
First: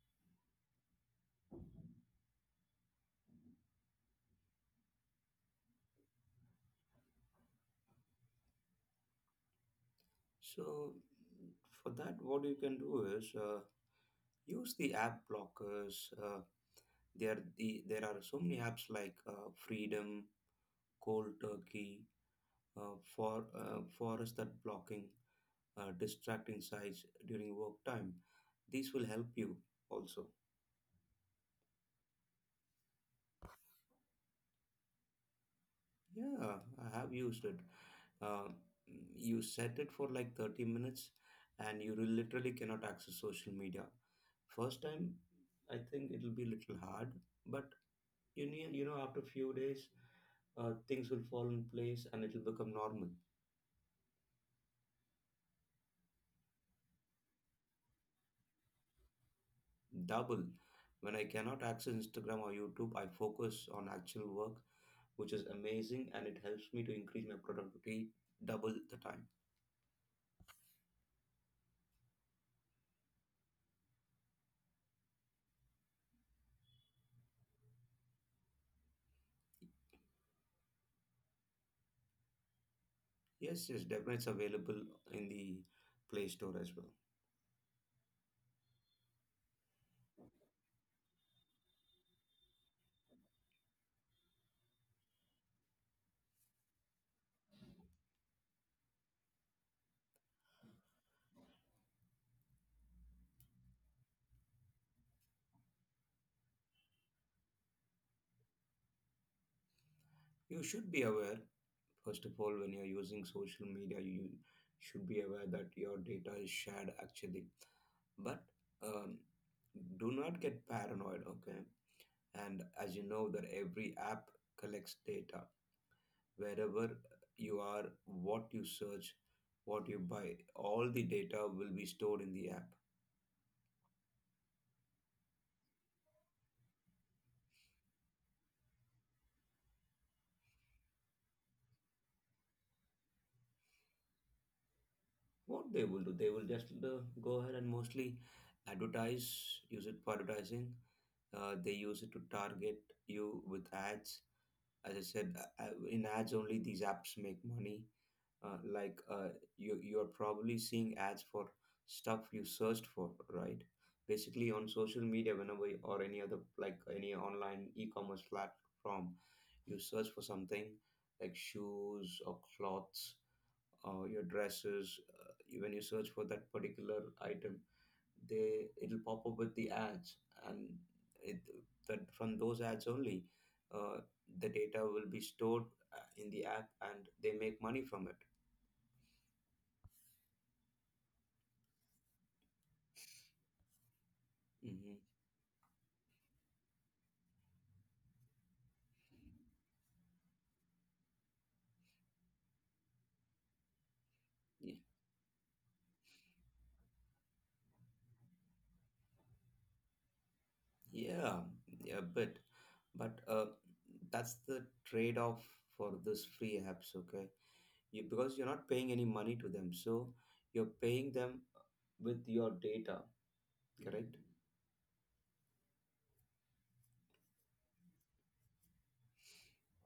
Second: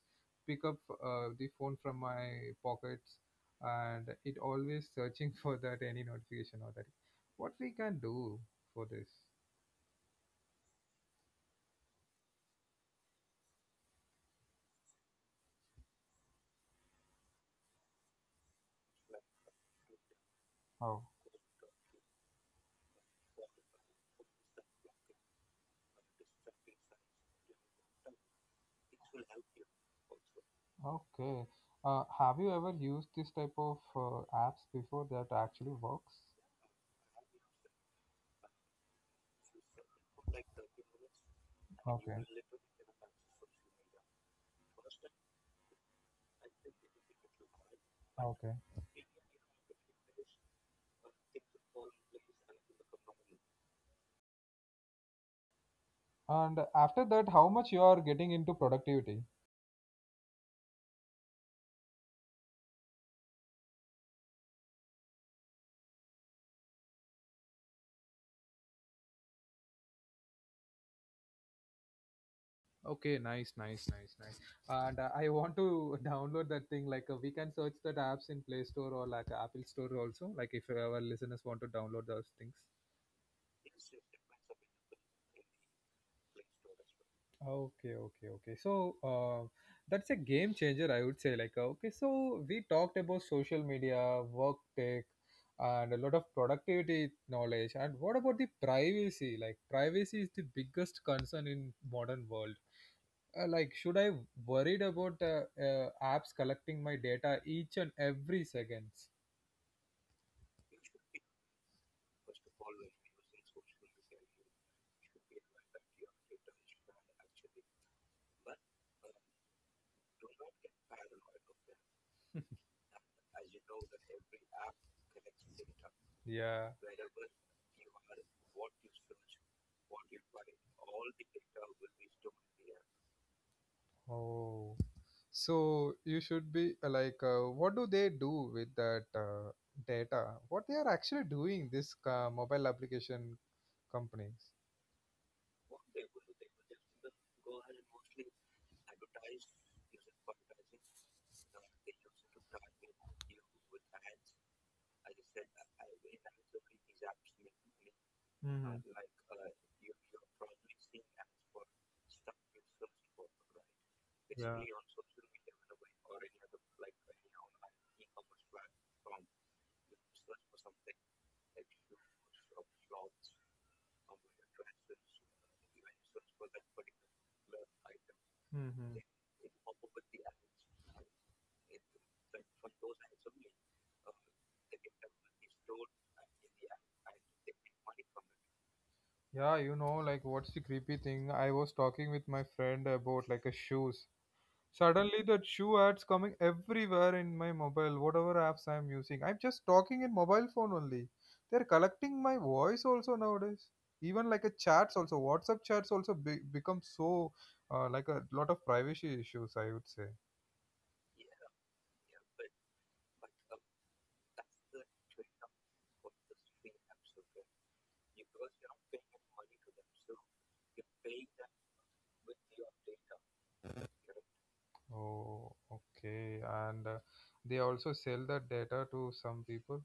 Speaker 1: pick up the phone from my pockets and it always searching <laughs> for that any notification or that. What we can do for this?
Speaker 2: So, for that, what you can do is, use the app blockers. There are so many apps like, Freedom,
Speaker 1: How?
Speaker 2: Cold Turkey, forest, that blocking distracting sites during work time. This will help you also.
Speaker 1: Okay. Have you ever used this type of apps before that actually works?
Speaker 2: Yeah, I have used it. Uh, you set it for like 30 minutes and you will
Speaker 1: Okay.
Speaker 2: literally cannot access social media. First time, I think it'll be a little hard, but you
Speaker 1: Okay.
Speaker 2: need, you know, after a few days, things will fall in place and it will become normal.
Speaker 1: And after that, how much you are getting into productivity?
Speaker 2: Double. When I cannot access Instagram or YouTube, I focus on actual work, which is amazing and it helps me to increase my productivity double the time.
Speaker 1: Okay, nice, nice, nice, nice. And I want to <laughs> download that thing. Like we can search that apps in Play Store or like Apple Store also. Like if our listeners want to download those things.
Speaker 2: Yes, yes, definitely it's available in the Play Store as well.
Speaker 1: Okay, okay, okay. So that's a game changer, I would say. Like, okay, so we talked about social media, work tech, and a lot of productivity knowledge. And what about the privacy? Like, privacy is the biggest concern in modern world. Like, should I worried about apps collecting my data each and every seconds?
Speaker 2: You should be aware, first of all, when you're using social media, you should be aware that your data is shared actually. But, um, do not get paranoid, okay? And as you know, that every app collects data
Speaker 1: Yeah.
Speaker 2: wherever you are, what you search, what you buy, all the data will be stored in the app.
Speaker 1: Oh. So you should be like, what do they do with that data? What they are actually doing, this mobile application companies?
Speaker 2: What they will do, they will just go ahead and mostly advertise, use it for advertising. They use it to target you with ads. As I said, in ads only these apps make money. uh,
Speaker 1: Hmm
Speaker 2: like uh, you are probably seeing ads for stuff you searched for, right? Basically
Speaker 1: Yeah.
Speaker 2: on social media, whenever or any other like any online e-commerce platform, you search for something like shoes or clothes, your dresses, when you search for that particular item, they
Speaker 1: hmm
Speaker 2: it'll pop up with the ads, and it, that from those ads only, uh, the data will be stored in the app, and they make money from it.
Speaker 1: Yeah, like what's the creepy thing? I was talking with my friend about like a shoes.
Speaker 2: Hmm.
Speaker 1: Suddenly, that shoe ads coming everywhere in my mobile, whatever apps I'm using. I'm just talking in mobile phone only. They're collecting my voice also nowadays. Even like a
Speaker 2: Yeah,
Speaker 1: chats also, WhatsApp chats also become so like a lot of privacy issues. I would say.
Speaker 2: yeah. Yeah, but but uh, that's the trade-off for this free apps. Okay, you, because you're not paying any money to them, so you're paying them with your data, correct.
Speaker 1: Oh, okay. And they also sell that data to some people.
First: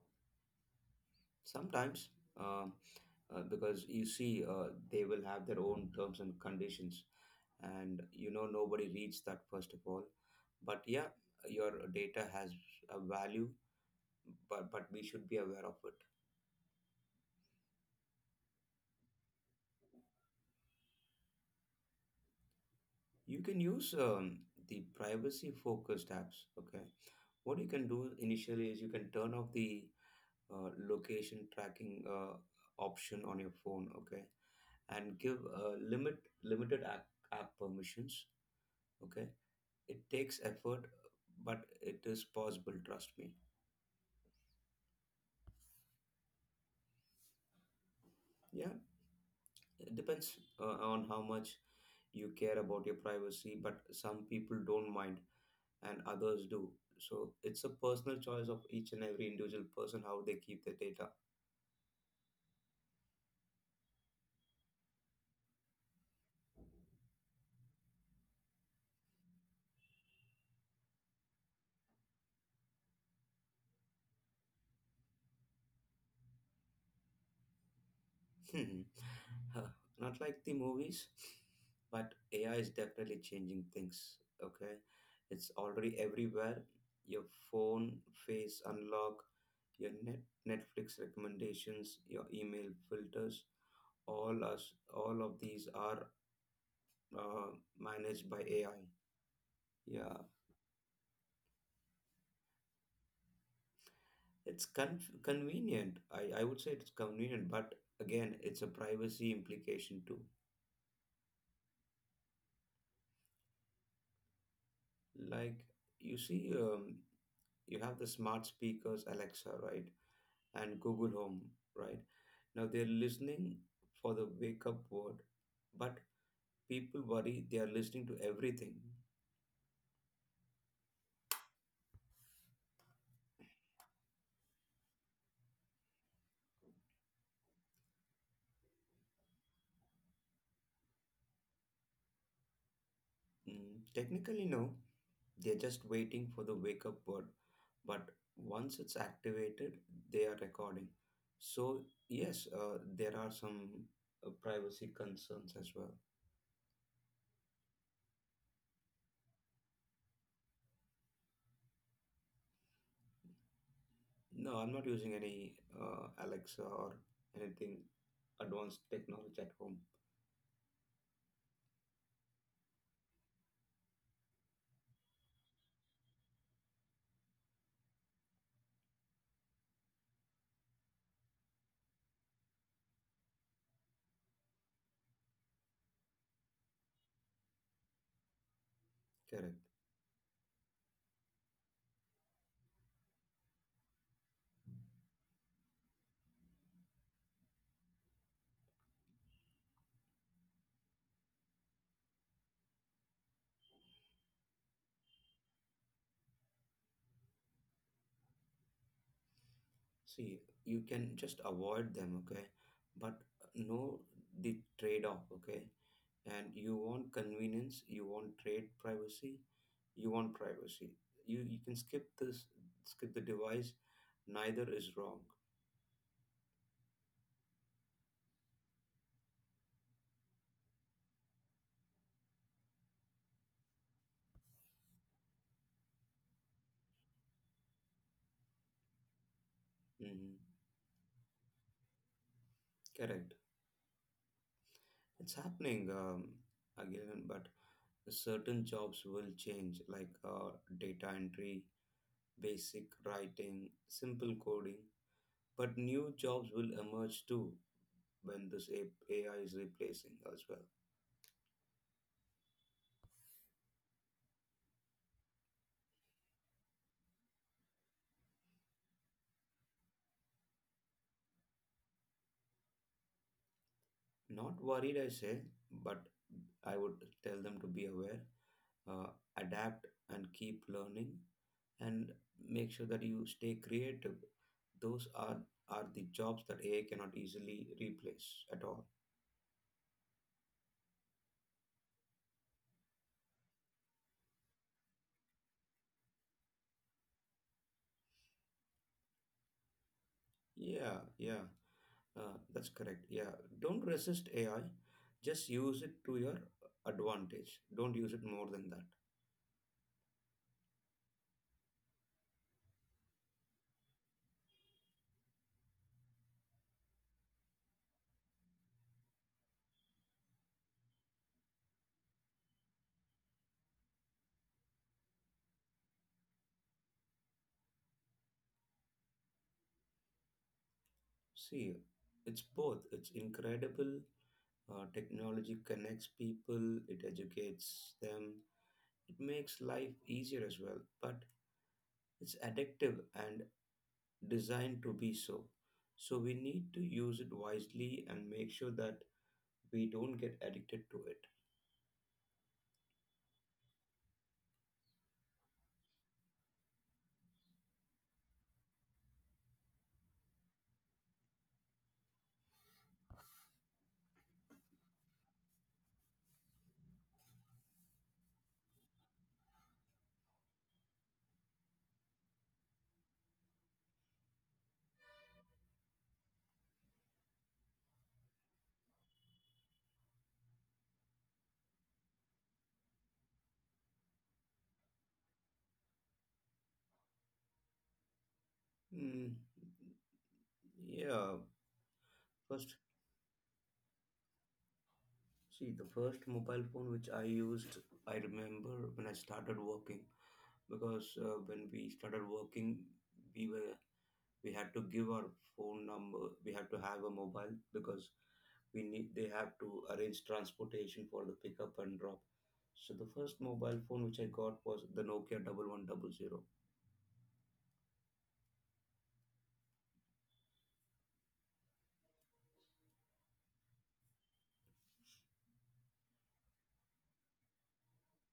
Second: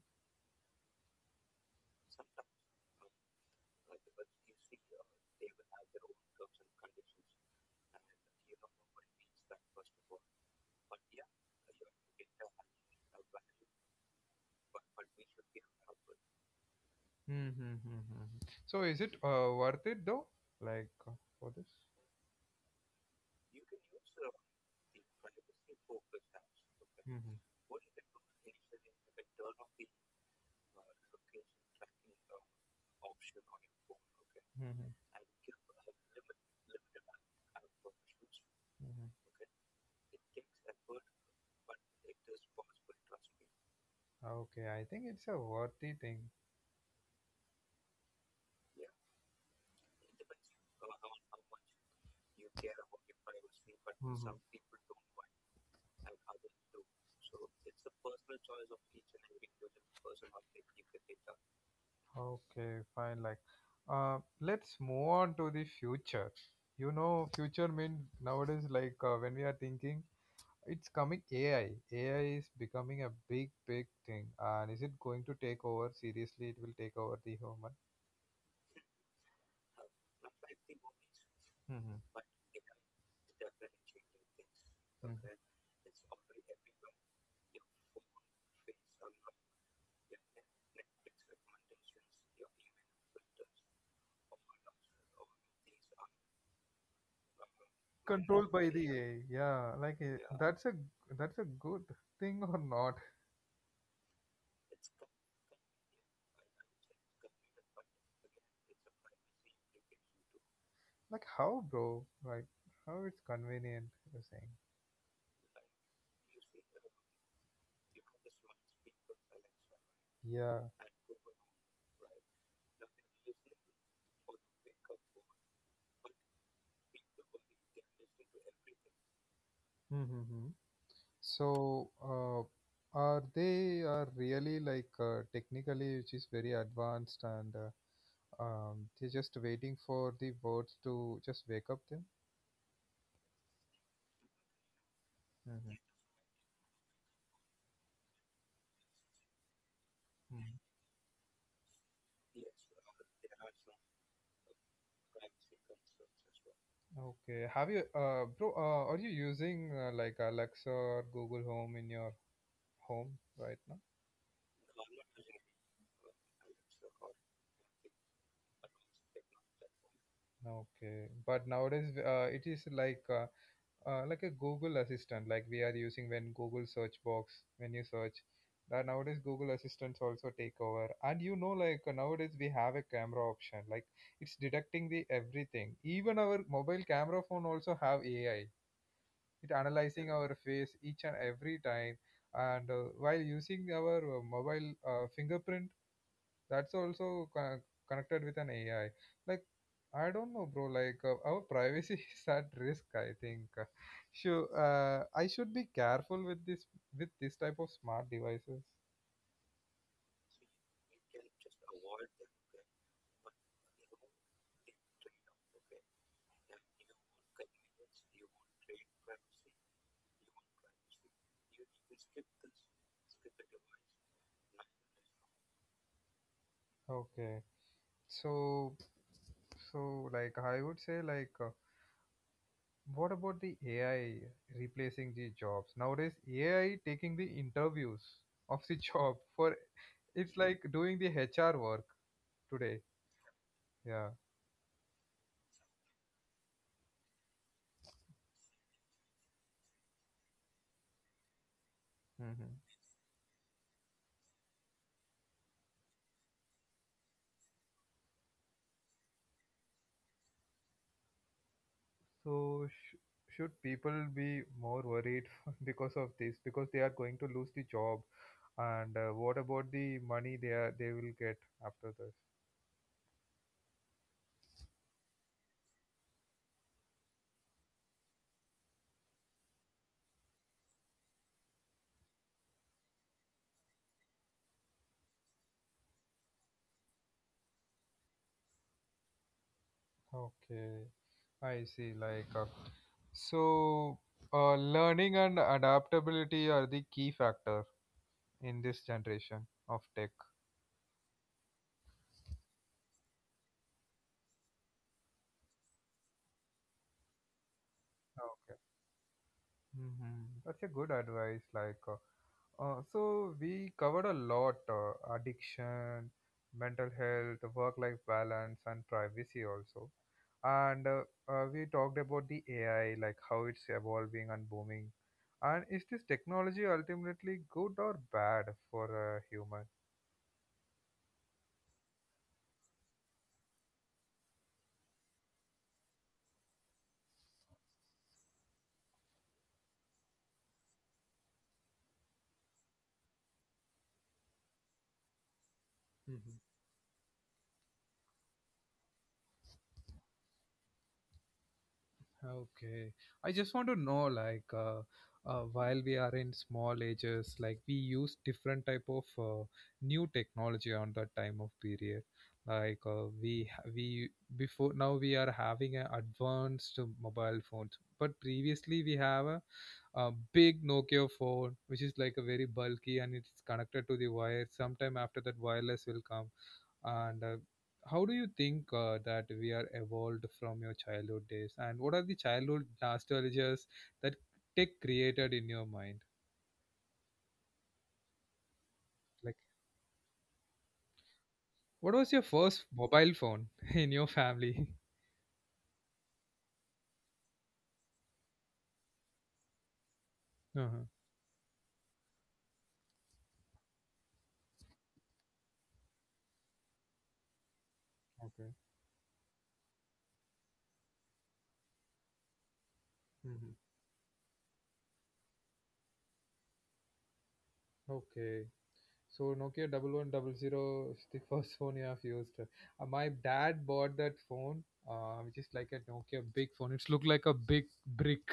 Speaker 2: Sometimes. um because you see, they will have their own terms and conditions, and you know nobody reads that first of all. But yeah, your data has a value, but we should be aware of it.
Speaker 1: Hmm, hmm, hmm, hmm, hmm. So is it worth it though? Like for this?
Speaker 2: You can use, the privacy focused apps. Okay,
Speaker 1: Hmm hmm
Speaker 2: what you can do initially is you can turn off the location tracking option on your phone, okay,
Speaker 1: hmm hmm,
Speaker 2: and give limited app permissions,
Speaker 1: hmm, hmm.
Speaker 2: okay. It takes effort, but it is possible, trust me.
Speaker 1: Okay, I think it's a worthy thing.
Speaker 2: Yeah, it depends on how much you care about your privacy, but some
Speaker 1: Mhm.
Speaker 2: people don't mind and others do. So it's a personal choice of each and every individual person how they keep their data.
Speaker 1: Okay, fine. Like, uh, let's move on to the future. You know, future means nowadays, like when we are thinking, it's coming AI. AI is becoming a big, big thing. And is it going to take over? Seriously, it will take over the human.
Speaker 2: <laughs> Hmm. Huh. Not like the movies, but
Speaker 1: Mhm.
Speaker 2: AI is definitely changing things. Okay,
Speaker 1: Mm. Not
Speaker 2: it's already everywhere. Your phone face unlock, your net Netflix recommendations, your email filters, all of these are uh, managed by
Speaker 1: controlled not by
Speaker 2: AI.
Speaker 1: the AI. Yeah, like
Speaker 2: Yeah,
Speaker 1: that's a that's a good thing or not?
Speaker 2: it's convenient. I would say it's convenient, but again, it's a privacy implication too.
Speaker 1: Like how, bro? Like how it's convenient. You're saying.
Speaker 2: Like, you see, you have the smart speakers, Alexa, right?
Speaker 1: Yeah.
Speaker 2: And Google Home, right? Now they're listening for the wake up word, but people worry they are listening to everything.
Speaker 1: Mm-hmm. So, are really like technically, which is very advanced, and they're just waiting for the birds to just wake up them?
Speaker 2: Mm, technically, no, they're
Speaker 1: Hmm
Speaker 2: just waiting for the wake up word, but once it's activated, they are recording. So, yes, there are some privacy concerns as well.
Speaker 1: Okay. Have you, bro? Are you using like Alexa or Google Home in your home right
Speaker 2: No, I'm not using any Alexa or anything advanced technology at home.
Speaker 1: now? Okay. But nowadays, it is like a Google Assistant, like we are using when Google search box when you search. That nowadays Google Assistants also take over, and you know, like nowadays we have a camera option, like it's detecting the everything. Even our mobile camera phone also have AI. It
Speaker 2: Correct.
Speaker 1: analyzing our face each and every time, and while using our mobile fingerprint that's also connected with an AI. Like, I don't know, bro. Like, our privacy <laughs> is at risk. I think. Sure. I should be careful with this type of smart devices.
Speaker 2: See, you can just avoid them, okay? But know the trade off, okay? And you want convenience, you want trade privacy, you want privacy. You can skip this, skip the device. Neither is wrong.
Speaker 1: Okay. So, so like I would say, like, what about the AI replacing the jobs nowadays? AI taking the interviews of the <laughs> job for it's
Speaker 2: Hmm.
Speaker 1: like doing the HR work today.
Speaker 2: Correct.
Speaker 1: Yeah.
Speaker 2: It's happening, again, but certain jobs will change, like, data entry,
Speaker 1: hmm
Speaker 2: basic writing, simple coding, but new jobs will emerge too when this AI is replacing as well.
Speaker 1: So should people be more worried <laughs> because of this? Because they are going to lose the job, and what about the money they will get after this?
Speaker 2: Not worried, I say, but I would tell them to be aware, uh, adapt, and keep learning, and make sure that you stay creative. Those are the jobs that AI cannot easily replace at all.
Speaker 1: Okay, I see. Like so, learning and adaptability are the key factor in this generation of tech.
Speaker 2: Yeah, yeah. That's correct. Yeah. Don't resist AI. Just use it to your advantage. Don't use it more than that.
Speaker 1: Hmm That's a good advice. Like, so we covered a lot: addiction, mental health, work-life balance, and privacy also. And we talked about the AI, like how it's evolving and booming. And is this technology ultimately good or bad for a human?
Speaker 2: See, it's both. It's incredible. Technology connects people, it educates them, it makes life easier as well. But it's addictive and designed to be so. So we need to use it wisely and make sure that we don't get addicted to it.
Speaker 1: Okay. I just want to know, like, while we are in small ages, like we use different type of new technology on that time of period. Like we before now we are having an advanced mobile phones, but previously we have a big Nokia phone, which is like a very bulky and it's connected to the wire. Sometime after that, wireless will come. And how do you think that we are evolved from your childhood days? And what are the childhood nostalgias that tech created in your mind?
Speaker 2: Hmm.
Speaker 1: Like,
Speaker 2: yeah.
Speaker 1: what was your first
Speaker 2: First,
Speaker 1: mobile phone <laughs> in your family? <laughs>
Speaker 2: See, the first mobile phone which I used, I remember when I started working
Speaker 1: Uh-huh.
Speaker 2: because when we started working, we were we had to give our phone number. We had to have a mobile because
Speaker 1: Okay.
Speaker 2: we need they have to arrange transportation for the pickup and drop. So the first
Speaker 1: hmm
Speaker 2: mobile phone which I got was the Nokia double one double zero.
Speaker 1: Okay. So Nokia 1100 is the <laughs> first phone you have used. My dad bought that phone, which is like a Nokia big phone. It's looked like a big brick.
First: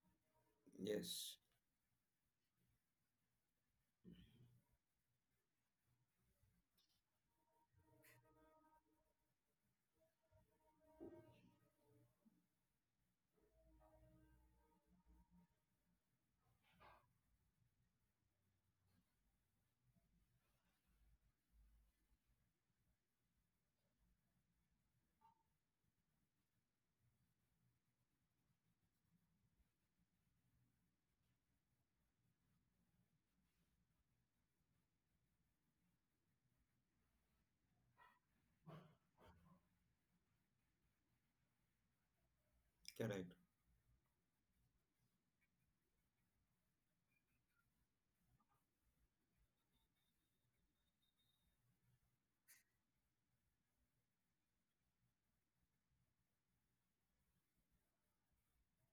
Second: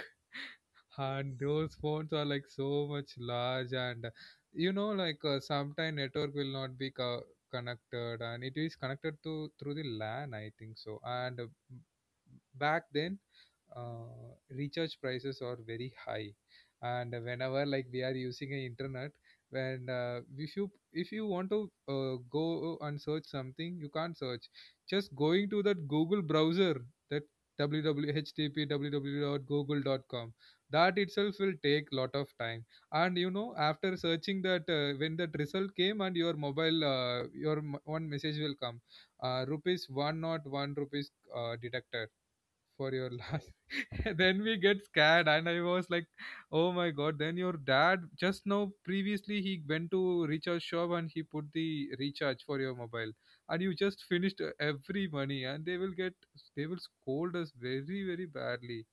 Speaker 2: Yes,
Speaker 1: And those phones are like so much large, and you know like sometime network will not be connected, and it is connected to through the LAN I think so. And m- back then recharge prices are very high. And whenever like we are using a internet, when if you want to go and search something, you can't search just going to that Google browser. That www http, that itself will take lot of time. And you know, after searching that, when that result came and your mobile one message will come, rupees one, not one rupees, deducted for your
Speaker 2: correct,
Speaker 1: last. <laughs> Then we get scared, and I was like, oh my god, then your dad just now previously he went to recharge shop and he put the recharge for your mobile, and you just finished every money, and they will scold us very, very badly.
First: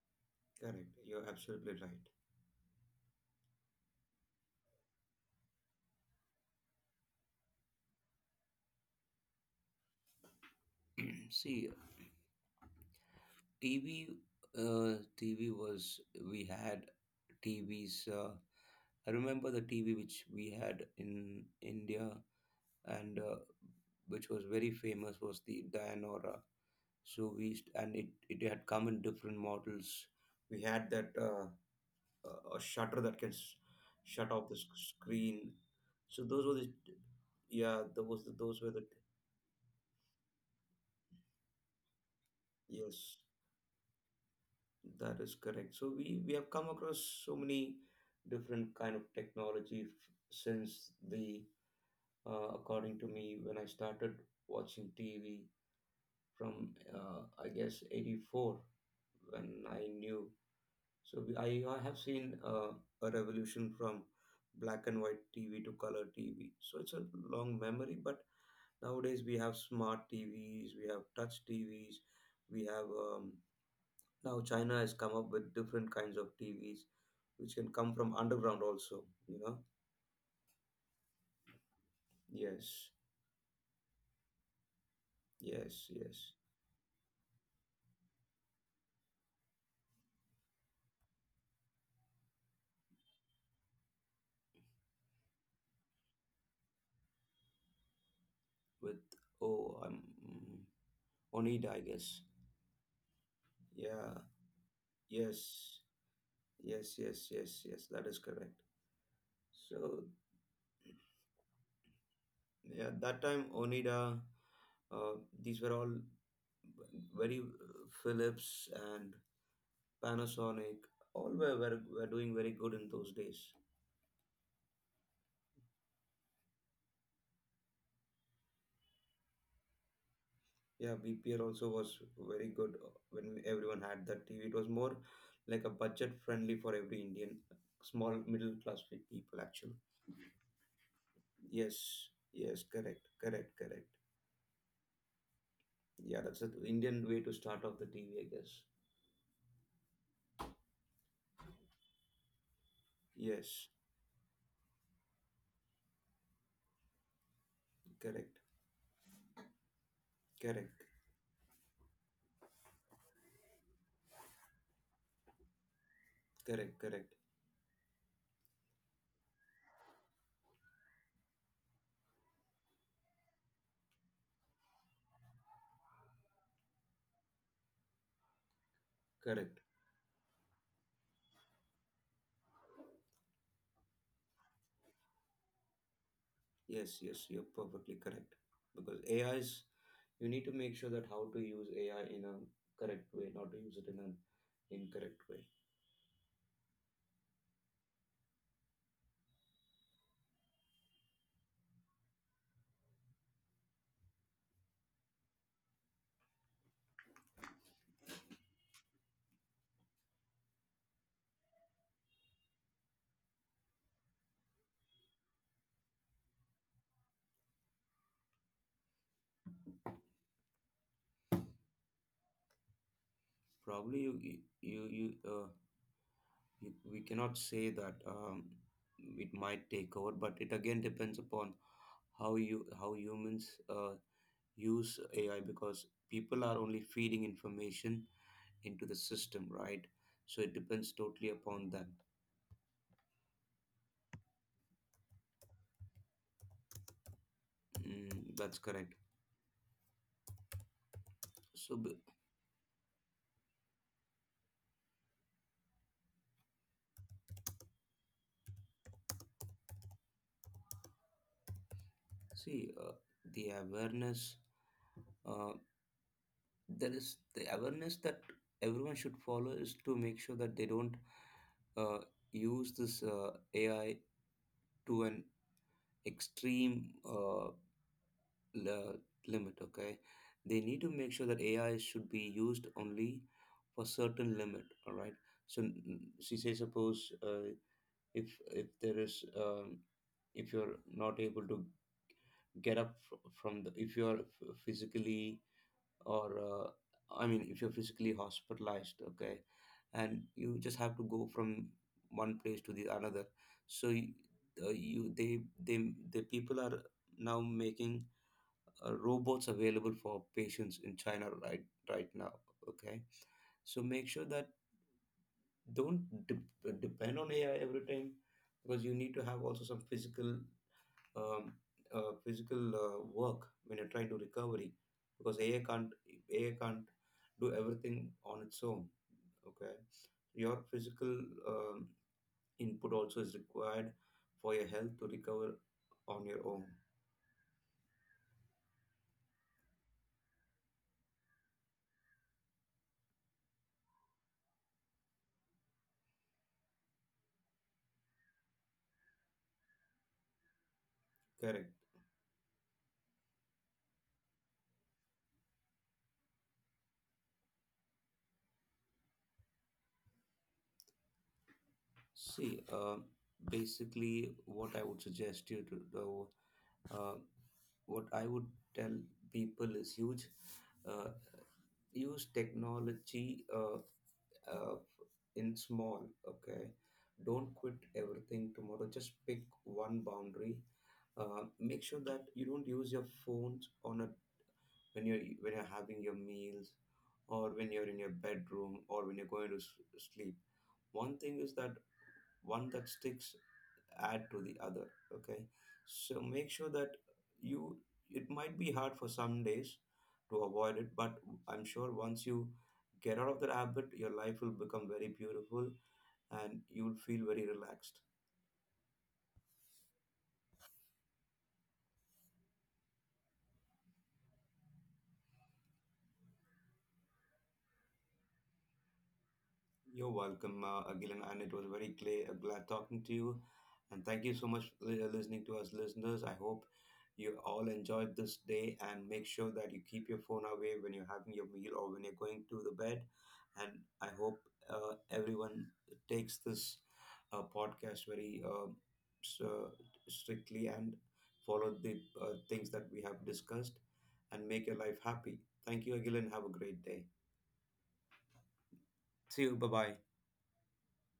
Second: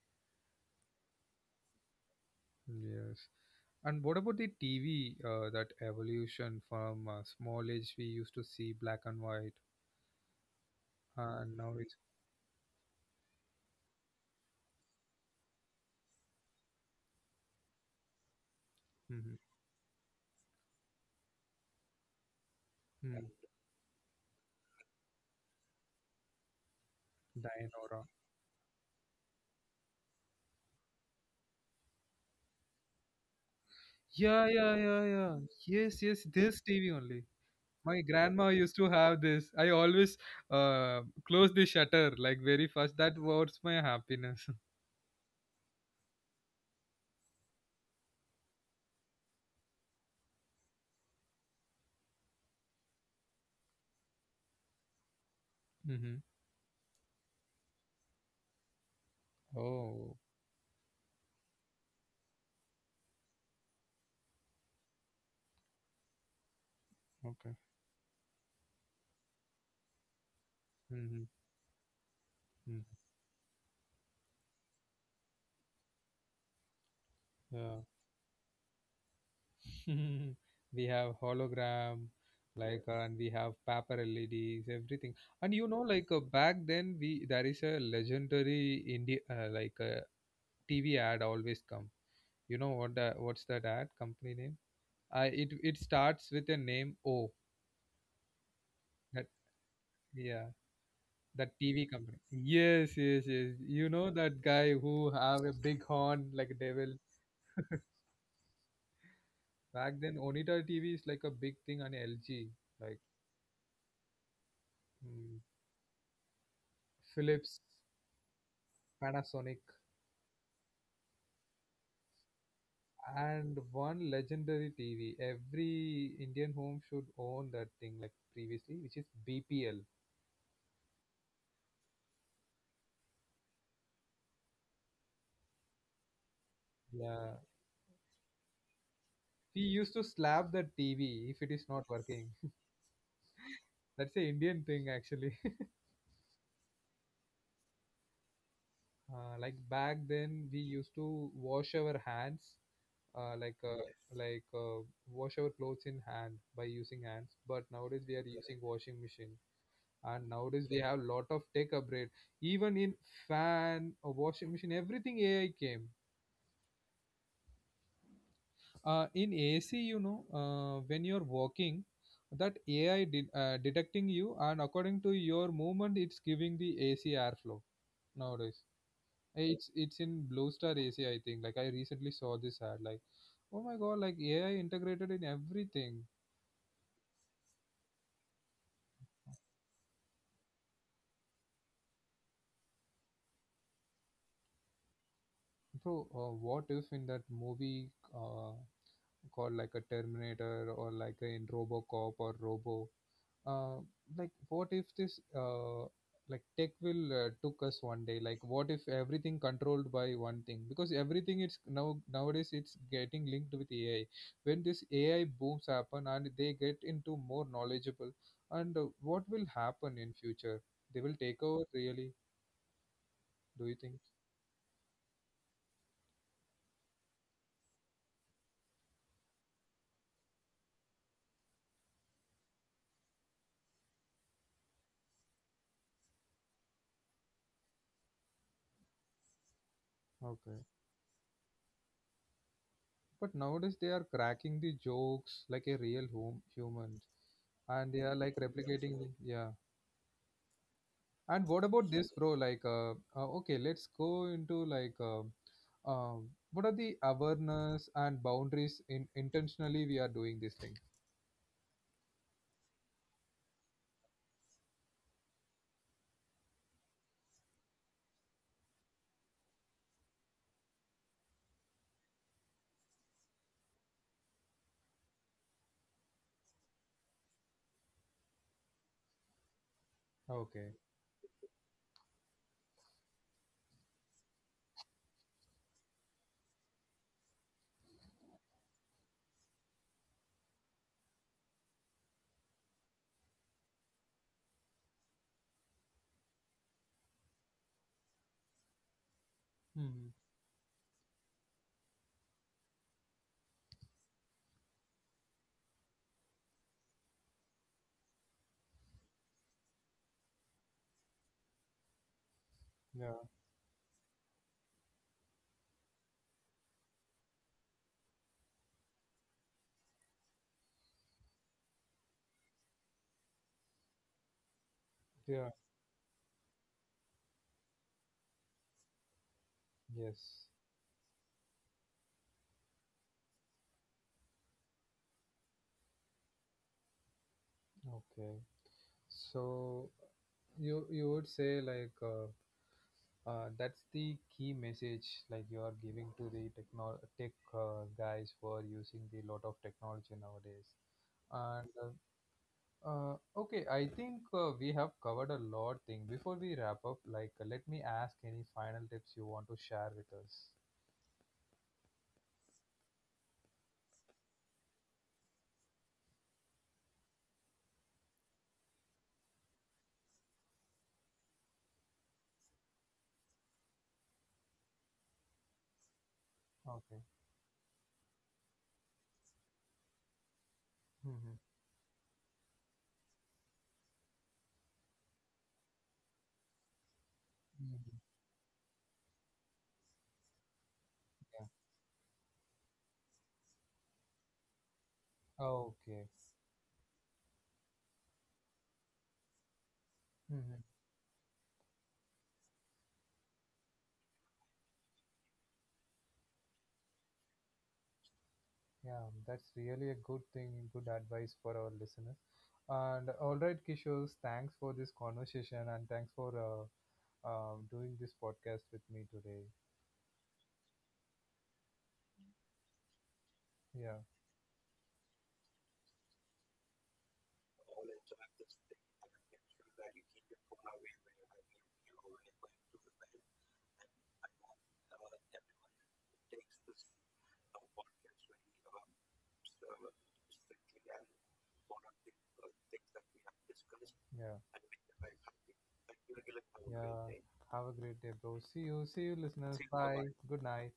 Speaker 2: correct. You're absolutely right.
Speaker 1: Yes. And what about the TV, that evolution from small age we used to see black and white,
Speaker 2: <clears throat>
Speaker 1: and
Speaker 2: See,
Speaker 1: now it's
Speaker 2: TV, uh, TV was we had TVs. I
Speaker 1: mm-hmm,
Speaker 2: remember the TV which we had in India and
Speaker 1: mm,
Speaker 2: which was very famous was the Dianora. So and
Speaker 1: Dianora.
Speaker 2: it had come in different models. We had that a shutter that can shut off
Speaker 1: Yeah,
Speaker 2: the
Speaker 1: yeah, yeah, yeah.
Speaker 2: screen.
Speaker 1: Yes,
Speaker 2: So
Speaker 1: yes,
Speaker 2: those were
Speaker 1: this
Speaker 2: the
Speaker 1: TV only.
Speaker 2: yeah
Speaker 1: My grandma
Speaker 2: those were
Speaker 1: used
Speaker 2: the
Speaker 1: to have this. I always close the shutter like very fast.
Speaker 2: yes
Speaker 1: That was my happiness.
Speaker 2: that is correct. So we have come across so many different kind of technology f- since the according to me, when I started watching TV
Speaker 1: <laughs> mm-hmm.
Speaker 2: from I guess 84, when I
Speaker 1: Oh.
Speaker 2: knew. I have seen a revolution from black and white TV to color TV, so it's a long memory. But nowadays we have smart TVs, we have
Speaker 1: Mm-hmm.
Speaker 2: touch TVs, we have now China has come up with different kinds of TVs which can
Speaker 1: Yeah.
Speaker 2: come from underground also, you know.
Speaker 1: <laughs> We have hologram, like,
Speaker 2: Yes
Speaker 1: and we have paper LEDs everything. And you
Speaker 2: yes
Speaker 1: know like
Speaker 2: yes
Speaker 1: back then we there is a legendary India like TV ad always come. You know what the, what's that ad company name? I It starts with a name o.
Speaker 2: with
Speaker 1: That,
Speaker 2: oh I'm
Speaker 1: yeah,
Speaker 2: mm,
Speaker 1: that
Speaker 2: Oneida, I
Speaker 1: TV company.
Speaker 2: guess.
Speaker 1: Yes, yes, yes, you know
Speaker 2: Yeah,
Speaker 1: that guy who have a
Speaker 2: yes,
Speaker 1: big horn like a devil.
Speaker 2: yes, that is correct.
Speaker 1: Back
Speaker 2: So,
Speaker 1: then Onita TV is like a big thing on LG.
Speaker 2: yeah,
Speaker 1: Like
Speaker 2: that time Oneida, uh,
Speaker 1: mm,
Speaker 2: these were all very
Speaker 1: Philips,
Speaker 2: Philips and
Speaker 1: Panasonic.
Speaker 2: Panasonic, all were doing very good in those days.
Speaker 1: And one legendary TV. Every Indian home should own that thing, like previously, which is BPL.
Speaker 2: Yeah, BPL also was very good. When everyone had that TV, it was more like a budget friendly for every
Speaker 1: Yeah,
Speaker 2: Indian, small middle class people,
Speaker 1: we
Speaker 2: actually.
Speaker 1: used to slap the TV if it is not
Speaker 2: Yes,
Speaker 1: working.
Speaker 2: yes, correct, correct, correct.
Speaker 1: <laughs> That's a Indian thing actually. <laughs>
Speaker 2: Yeah, that's the Indian way to start off the TV, I guess.
Speaker 1: Like back then, we used to wash our hands, uh, like
Speaker 2: Yes,
Speaker 1: uh, like wash our clothes in hand by using hands. But nowadays we are
Speaker 2: correct,
Speaker 1: using washing machine, and nowadays we
Speaker 2: correct,
Speaker 1: have lot of tech upgrade. Even in fan, a washing machine, everything AI came
Speaker 2: correct, correct,
Speaker 1: in AC, you know, when you're walking, that AI detecting you and according to your movement, it's giving the AC airflow nowadays.
Speaker 2: correct.
Speaker 1: It's in Blue Star AC, I think. Like I recently saw this ad, like, oh my god, like AI integrated in everything,
Speaker 2: Yes, yes, you're perfectly correct. Because you need to make sure that how to use AI in a correct way, not to use it in an incorrect way.
Speaker 1: bro. What if in that movie uh, called like a Terminator, or in RoboCop or Robo? uh, like what if this like tech will took us one day, like what if everything controlled by one thing, because everything it's now nowadays it's getting linked with AI. When this AI booms happen and they get into more knowledgeable, and what will happen in future, they will take over really, do you think?
Speaker 2: Probably you, you, you, you, you we cannot say that it might take over, but it again depends upon how humans use AI, because people are only feeding information into the system, right? So it
Speaker 1: Okay,
Speaker 2: depends totally upon that.
Speaker 1: but nowadays they are cracking the jokes like a real home human, and they are
Speaker 2: Mm,
Speaker 1: like
Speaker 2: that's correct.
Speaker 1: replicating. Yeah. And what
Speaker 2: So
Speaker 1: about
Speaker 2: b-
Speaker 1: this, bro? Like, okay, let's go into like, uh, what are the awareness and boundaries in intentionally we are doing this thing?
Speaker 2: see, uh, the awareness, uh, there is the awareness that everyone should follow is to make sure that they don't uh, use this AI to an extreme li- limit. Okay, they
Speaker 1: Okay.
Speaker 2: need to make sure that AI should be used only for certain limit. All right. So she say suppose. If if there is if you're not able to get up from the, if you're physically or I mean if you're physically hospitalized, okay,
Speaker 1: hmm
Speaker 2: and you just have to go from one place to the another, so y- you they the people are now making robots available for patients in China right right now, okay.
Speaker 1: Yeah.
Speaker 2: So make sure that don't depend on AI every time, because you need to have also some physical um, physical work when you're trying to recovery, because
Speaker 1: Yeah.
Speaker 2: AI can't do everything on its own. Okay,
Speaker 1: Yes.
Speaker 2: your physical um, input also is required for your health to recover on your own.
Speaker 1: Okay. So you would say like that's the key message like you are giving to the tech guys who are using the lot of technology nowadays,
Speaker 2: Correct.
Speaker 1: and okay, I think we have covered a lot thing. Before we wrap up, like let me ask any final tips you want to share with us.
Speaker 2: See, basically, what I would suggest you to do, uh, what I would tell people is huge, uh, use technology uh, in small. Okay,
Speaker 1: Okay.
Speaker 2: don't quit everything tomorrow, just pick one boundary.
Speaker 1: Mhm.
Speaker 2: Make sure that you don't use your phones on a when you're having your meals, or when you're in your
Speaker 1: Mhm.
Speaker 2: bedroom, or when you're going to sleep. One thing is that one that sticks add to the other, okay. So make
Speaker 1: Okay.
Speaker 2: sure that you, it might be hard for some days to avoid it, but I'm sure once you get out of that habit, your life will become very beautiful and you'll feel very relaxed.
Speaker 1: Yeah, that's really a good thing, good advice for our listeners. And all right, Kishore, thanks for this conversation and thanks for doing this podcast with me today.
Speaker 2: You're welcome, Agilan, and it was very clear, glad talking to you. And thank you
Speaker 1: Yeah,
Speaker 2: so much for listening to us, listeners. I hope you all enjoyed this day and make sure that you keep your phone away when you're having your meal or when you're going to the bed. And I hope everyone takes this podcast very s- uh, strictly and follow the things that we have discussed and make your
Speaker 1: yeah,
Speaker 2: life happy. Thank you, Agilan. Have a great day.
Speaker 1: yeah. Have a great day, bro.
Speaker 2: See
Speaker 1: See
Speaker 2: you.
Speaker 1: you,
Speaker 2: Bye bye.
Speaker 1: listeners. Bye. Good night.